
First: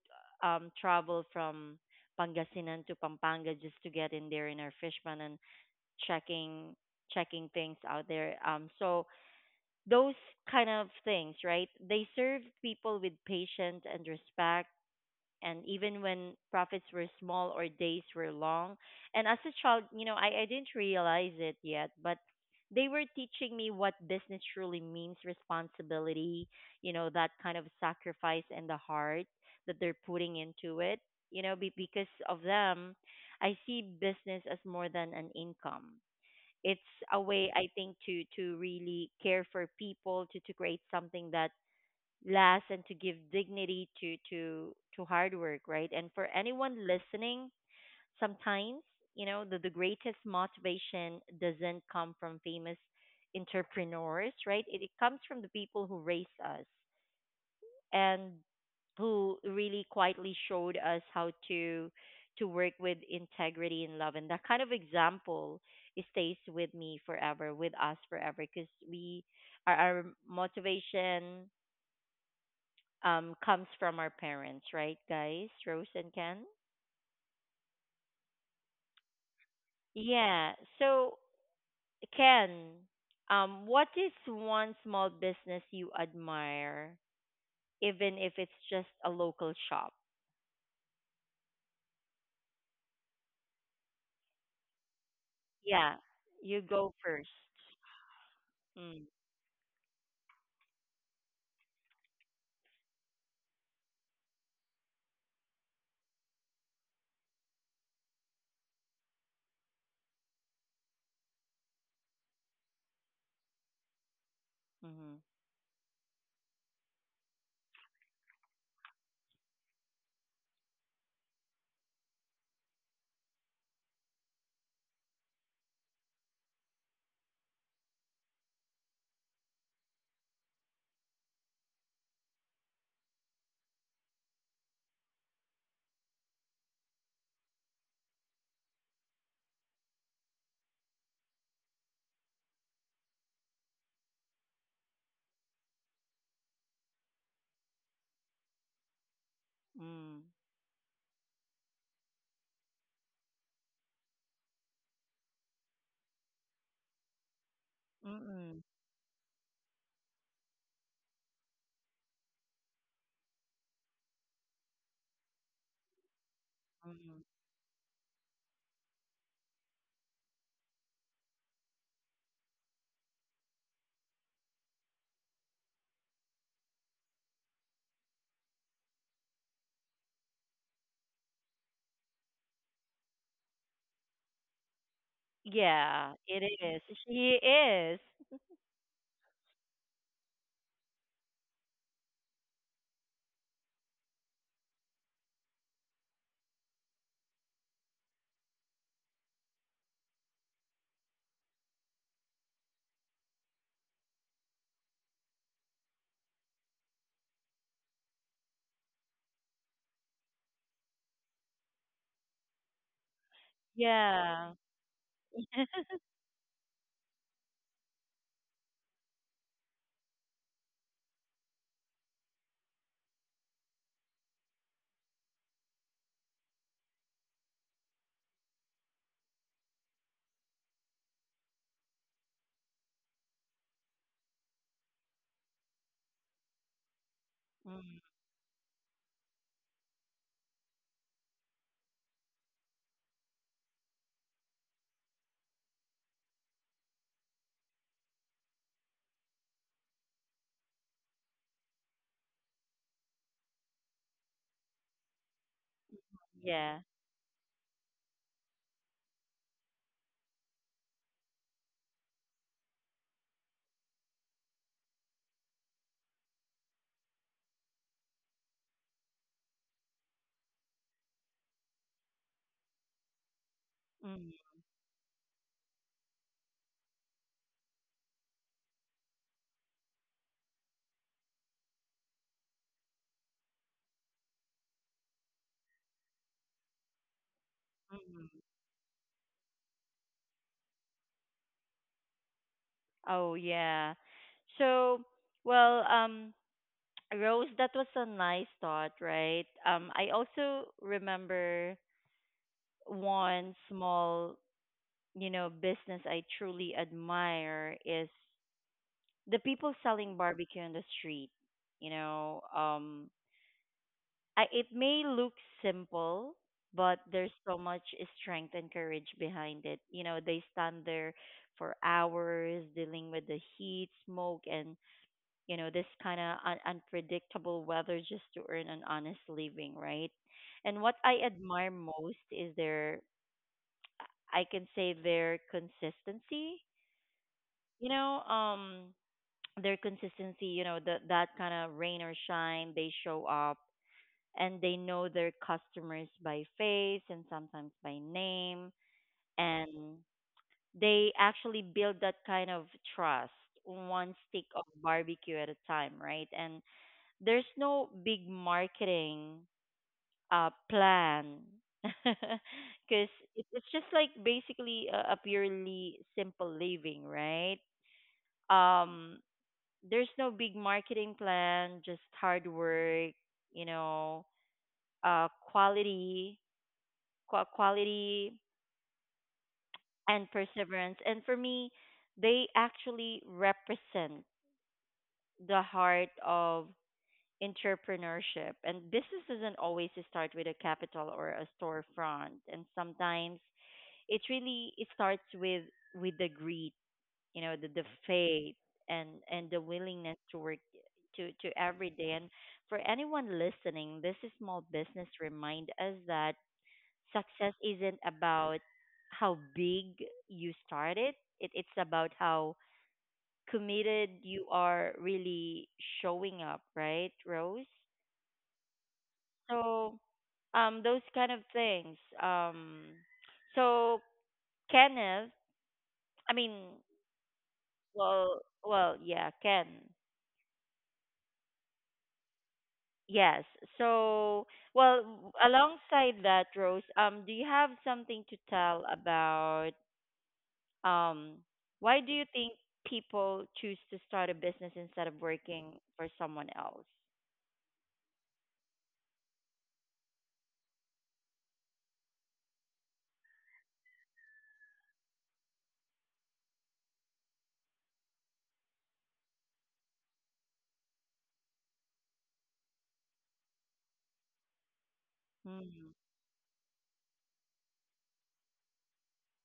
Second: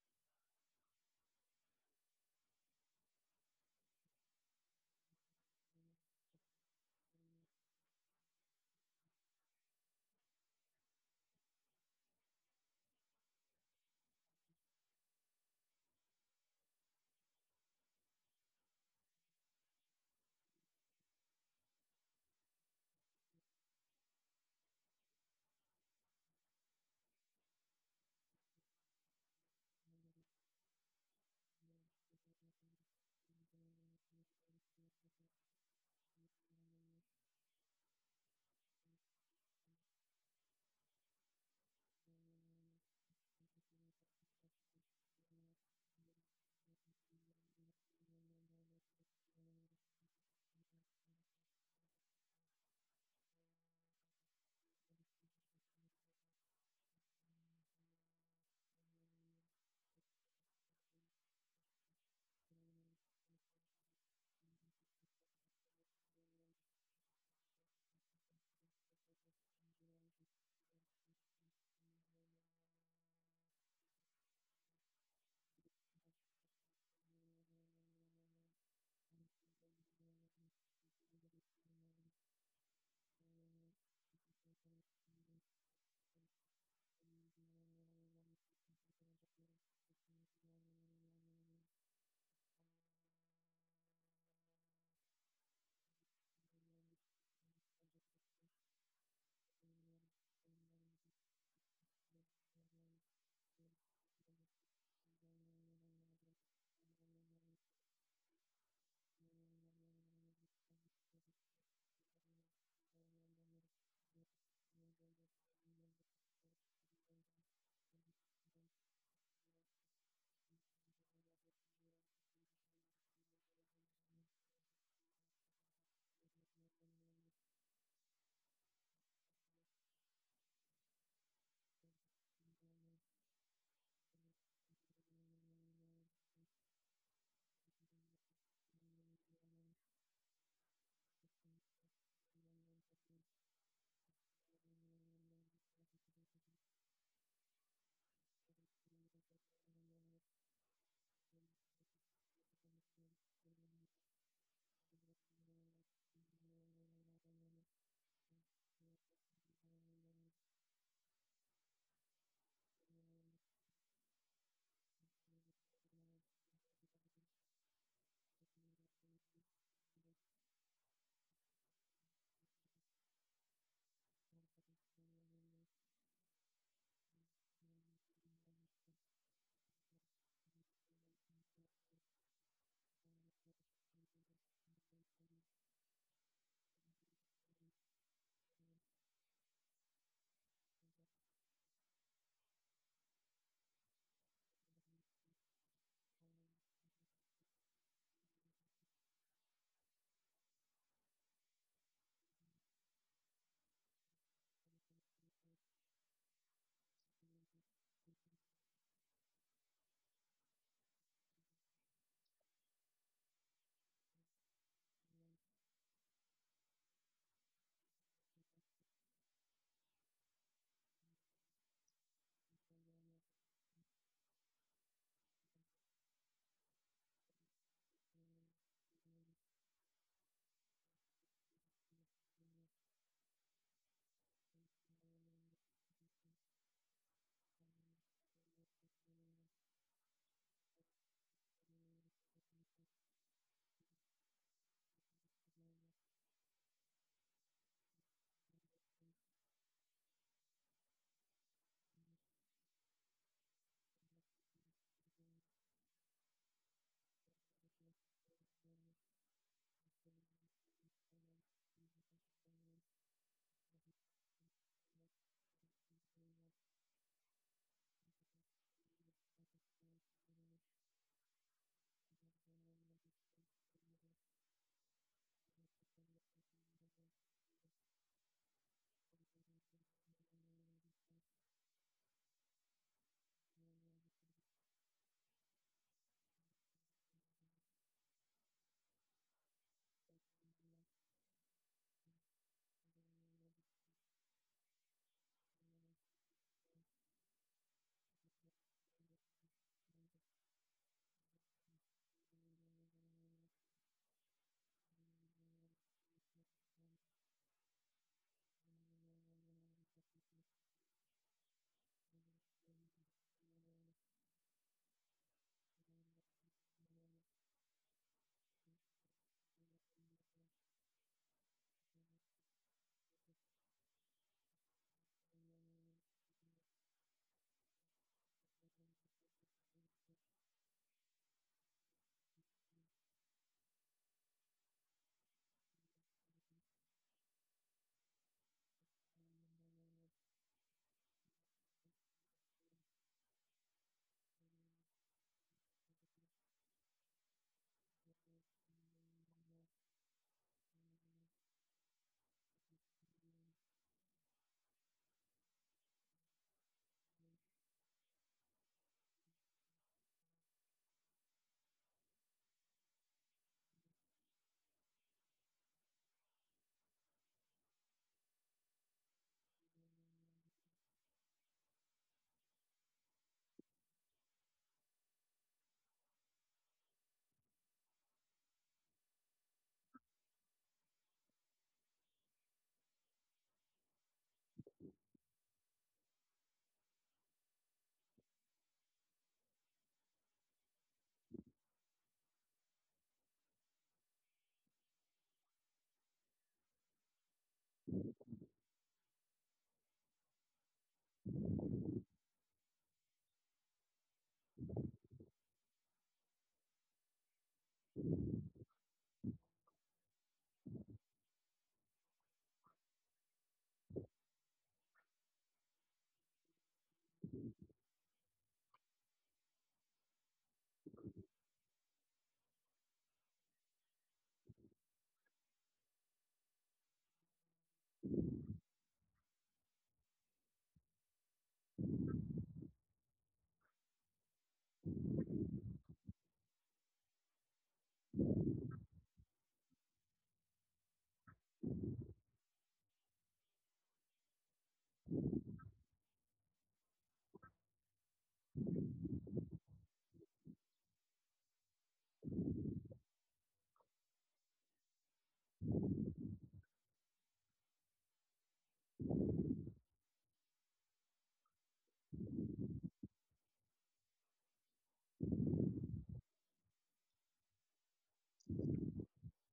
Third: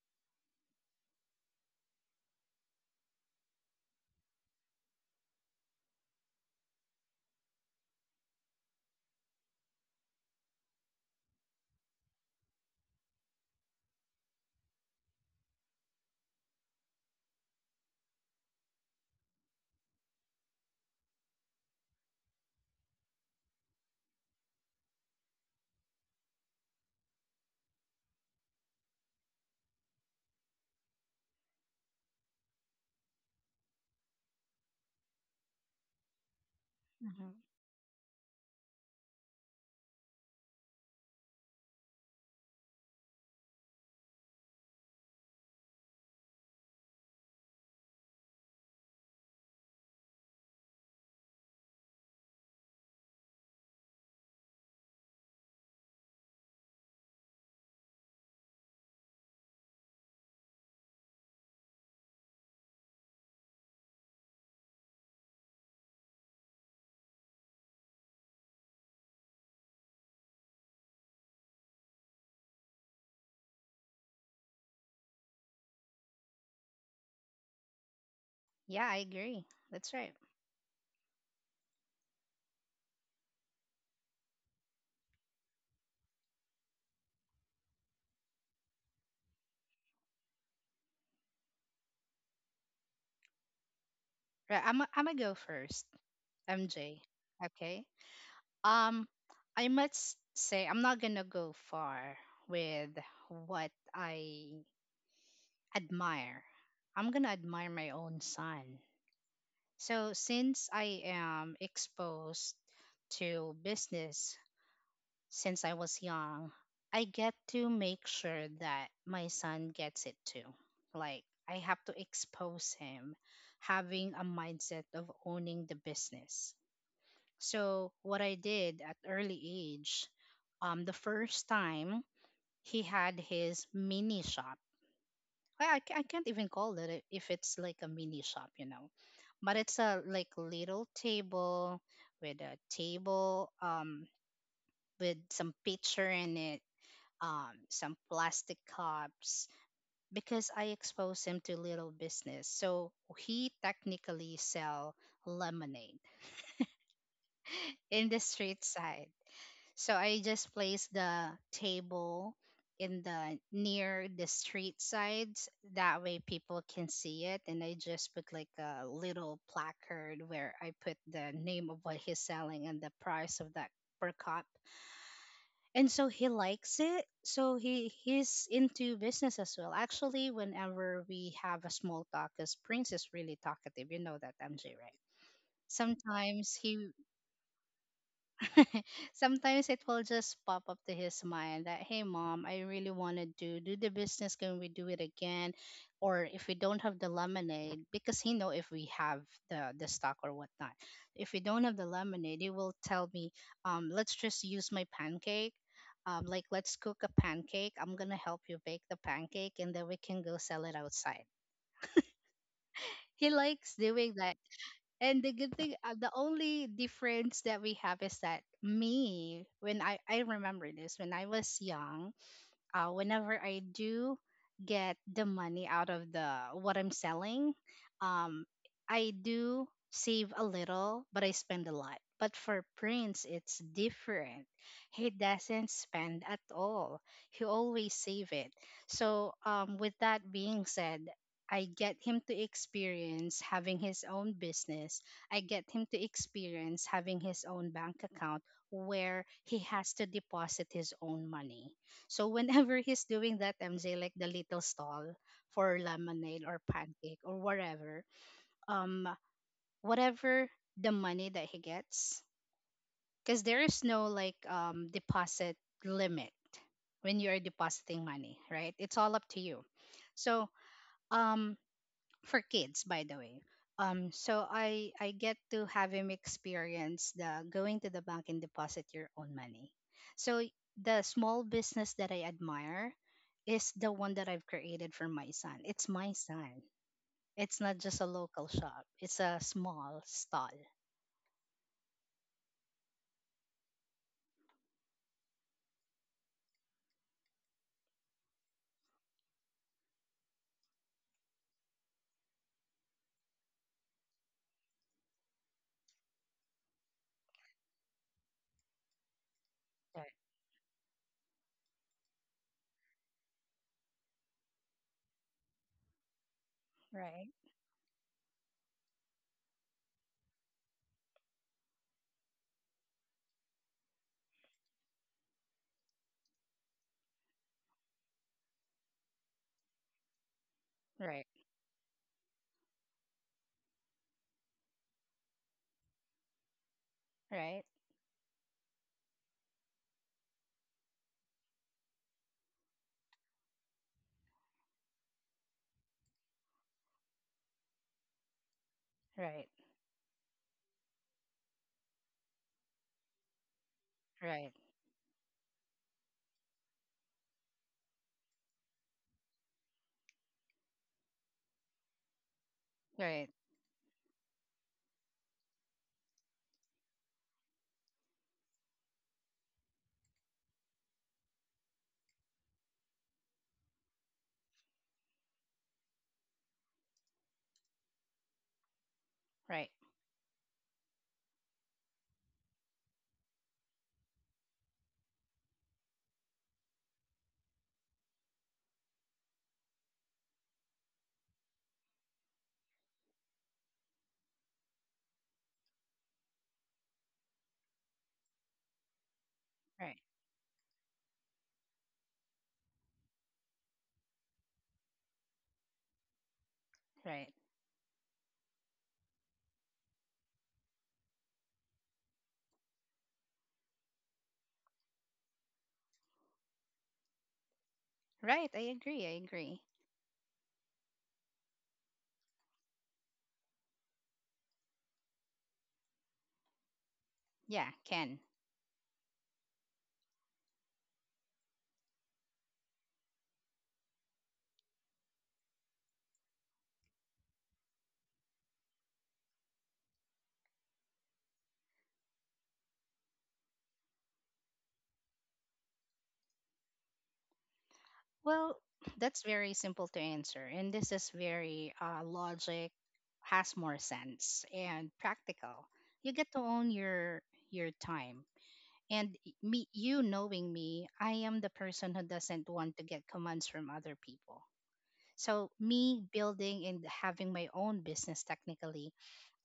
travel from Pangasinan to Pampanga, just to get in there in our fishman and checking checking things out there. So those kind of things, right? They serve people with patience and respect, and even when profits were small or days were long. And as a child, you know, I didn't realize it yet, but they were teaching me what business truly means: responsibility, you know, that kind of sacrifice, and the heart that they're putting into it. You know, be, because of them, I see business as more than an income. It's a
Mm-hmm.
way, I think, to really care for people, to create something that last, and to give dignity to hard work, right? And for anyone listening, sometimes, the greatest motivation doesn't come from famous entrepreneurs, right, it comes from the people who raised us, and who really quietly showed us how to work with integrity and love. And that kind of example, it stays with me forever, with us forever, because our motivation, comes from our parents, right, guys? Rose and Ken?
Yeah, I agree. That's right.
Yeah. So, Ken, what is one small business you admire, even if it's just a local shop?
Right. I'm gonna go first.
Yeah, you go
MJ.
first.
Okay. Um,
Mm,
I must say, I'm not gonna go far with what I admire. I'm gonna admire my own son. So, since I am exposed to business
mm-hmm,
since I was young, I get to make sure that my son gets it too. Like, I have to expose him having a mindset of owning the business, so what I did at early age, the first time he had his mini shop. I can't even call it if it's like a mini shop, you know, but it's a like little table with a table with some picture in it, some plastic cups,
mm,
because I expose him to little business. So he technically sell lemonade in the street
mm-mm,
side. So I just placed the table in the near the street sides. That way people can see
mm-mm.
it. And I just put like a little placard where I put the name of what he's selling and the price of that per cup. And so he likes it. So he's into business as well. Actually, whenever we have a small talk, because Prince is really talkative, you know that MJ, right?
Yeah, it
Sometimes
is.
he
She is.
Sometimes it will just pop up to his mind that, hey, mom, I really want to do the business. Can we do it again? Or if we don't have the lemonade, because he know if we have the stock or whatnot. If we don't have the lemonade, he will tell me, let's just use my pancake. Like let's cook a pancake. I'm gonna help you bake the pancake, and then we can go sell it outside. He likes doing that.
Yeah.
And the good thing, the only difference that we have is that me, when I remember this, when I was young, whenever I do get the money out of the what I'm selling, um, I do save a little, but I spend a lot. But for Prince, it's different. He doesn't spend at all. He always
Mm,
save it. So, with that being said, I get him to experience having his own business. I get him to experience having his own bank account where he has to deposit his own money. So whenever he's doing that MJ, like the little stall for lemonade or
yeah.
pancake or whatever, um, whatever the money that he gets, because there is no like deposit limit when you are depositing money, right? It's all up to you. So um for kids by the way, um
Mm,
so I get to have him experience the going to the bank and deposit your own money. So the small business that I admire is the one that I've created for my son. It's my son. It's not just a
mm.
local shop, it's a small stall.
Oh, yeah. So, well, Rose, that was a nice thought, right? I also remember one small, business I truly admire is the people
Right,
selling barbecue on the street. You know, um, it may look simple, but
right,
there's so much strength and courage behind it. They stand there for hours, dealing with the heat, smoke, and, this kind of unpredictable weather, just to earn an honest living, right? And what I
right,
admire most is their, I can say, their consistency.
right,
You know, um, their consistency. That kind of rain or shine, they show up, and they know their customers by face and sometimes by name,
right,
and they actually build that kind of trust, one stick
right,
of barbecue at a time, right? And there's no big marketing, plan,
right,
because
right,
it's just like basically a purely simple living, right? Um, there's no big marketing plan, just hard work, you know, quality, quality
right,
and perseverance. And for me, they actually represent the heart of entrepreneurship. And business doesn't always start with a capital or a storefront. And sometimes it starts with the greed, the faith and the willingness to work to every day. And for anyone listening, this is small business, remind us that
right,
success isn't about how big you started. It's about how committed you are, really showing up, right, Rose?
right, I agree, I agree.
So, those kind of things. Um, so Kenneth, I mean,
Yeah, Ken.
well, yeah, Ken. Yes. So, well, alongside that, Rose, do you have something to tell about um, why do you think people choose to start a business instead of working for someone else?
Well, that's very simple to answer, and this is very logic, has more sense and practical. You get to own your time, and me, you knowing me, I am the person who doesn't want to get commands from other people. So
Mm.
me building and having my own business technically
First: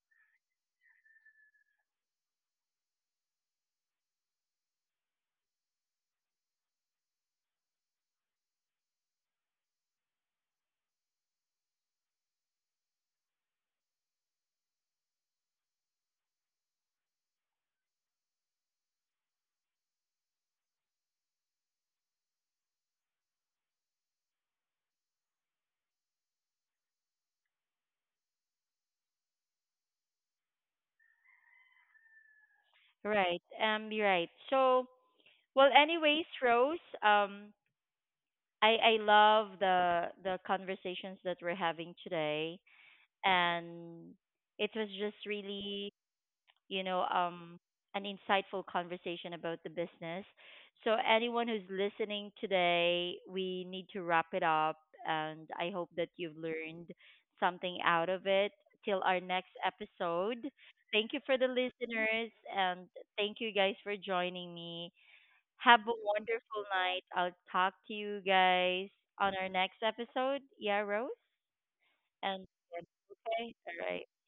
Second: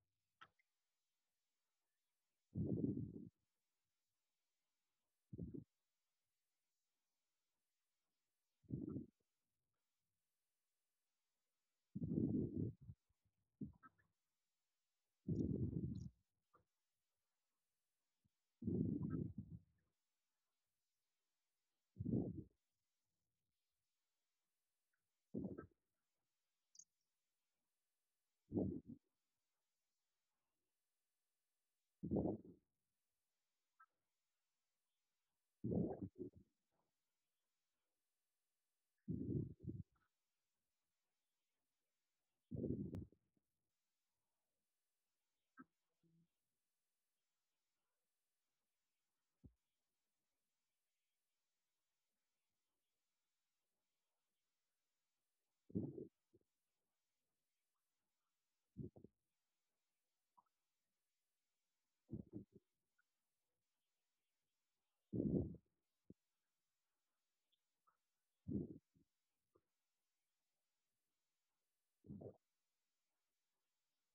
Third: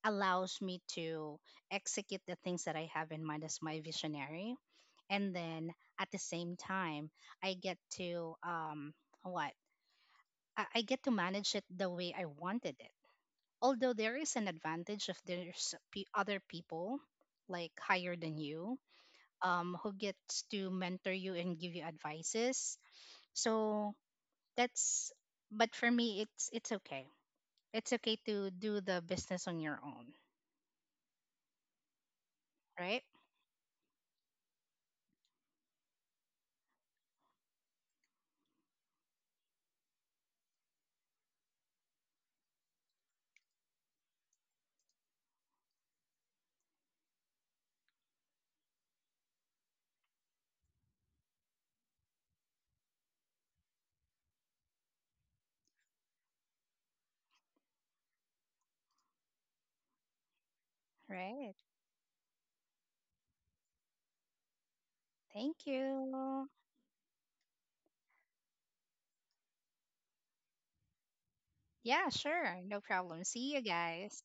allows me to execute the things that I have in mind as my visionary, and then at the same time, I get to what I get to manage it the way I wanted it. Although there is an advantage if there's other people like higher than you, who gets to mentor you and give you advices. So that's, but for me it's okay. It's okay to do the business on your own, right?
Right. You're right. So, well, anyways, Rose, I love the conversations that we're having today, and it was just really you know um an insightful conversation about the business. So anyone who's listening today, we need to wrap it up, and I hope that you've learned something out of it. Till our next episode, thank you for the
Right.
listeners, and thank you guys for joining me.
Thank
Have a
you.
wonderful night. I'll talk to you guys on our next episode. Yeah, Rose?
Yeah,
And
sure. No problem.
okay,
See you
all right.
guys.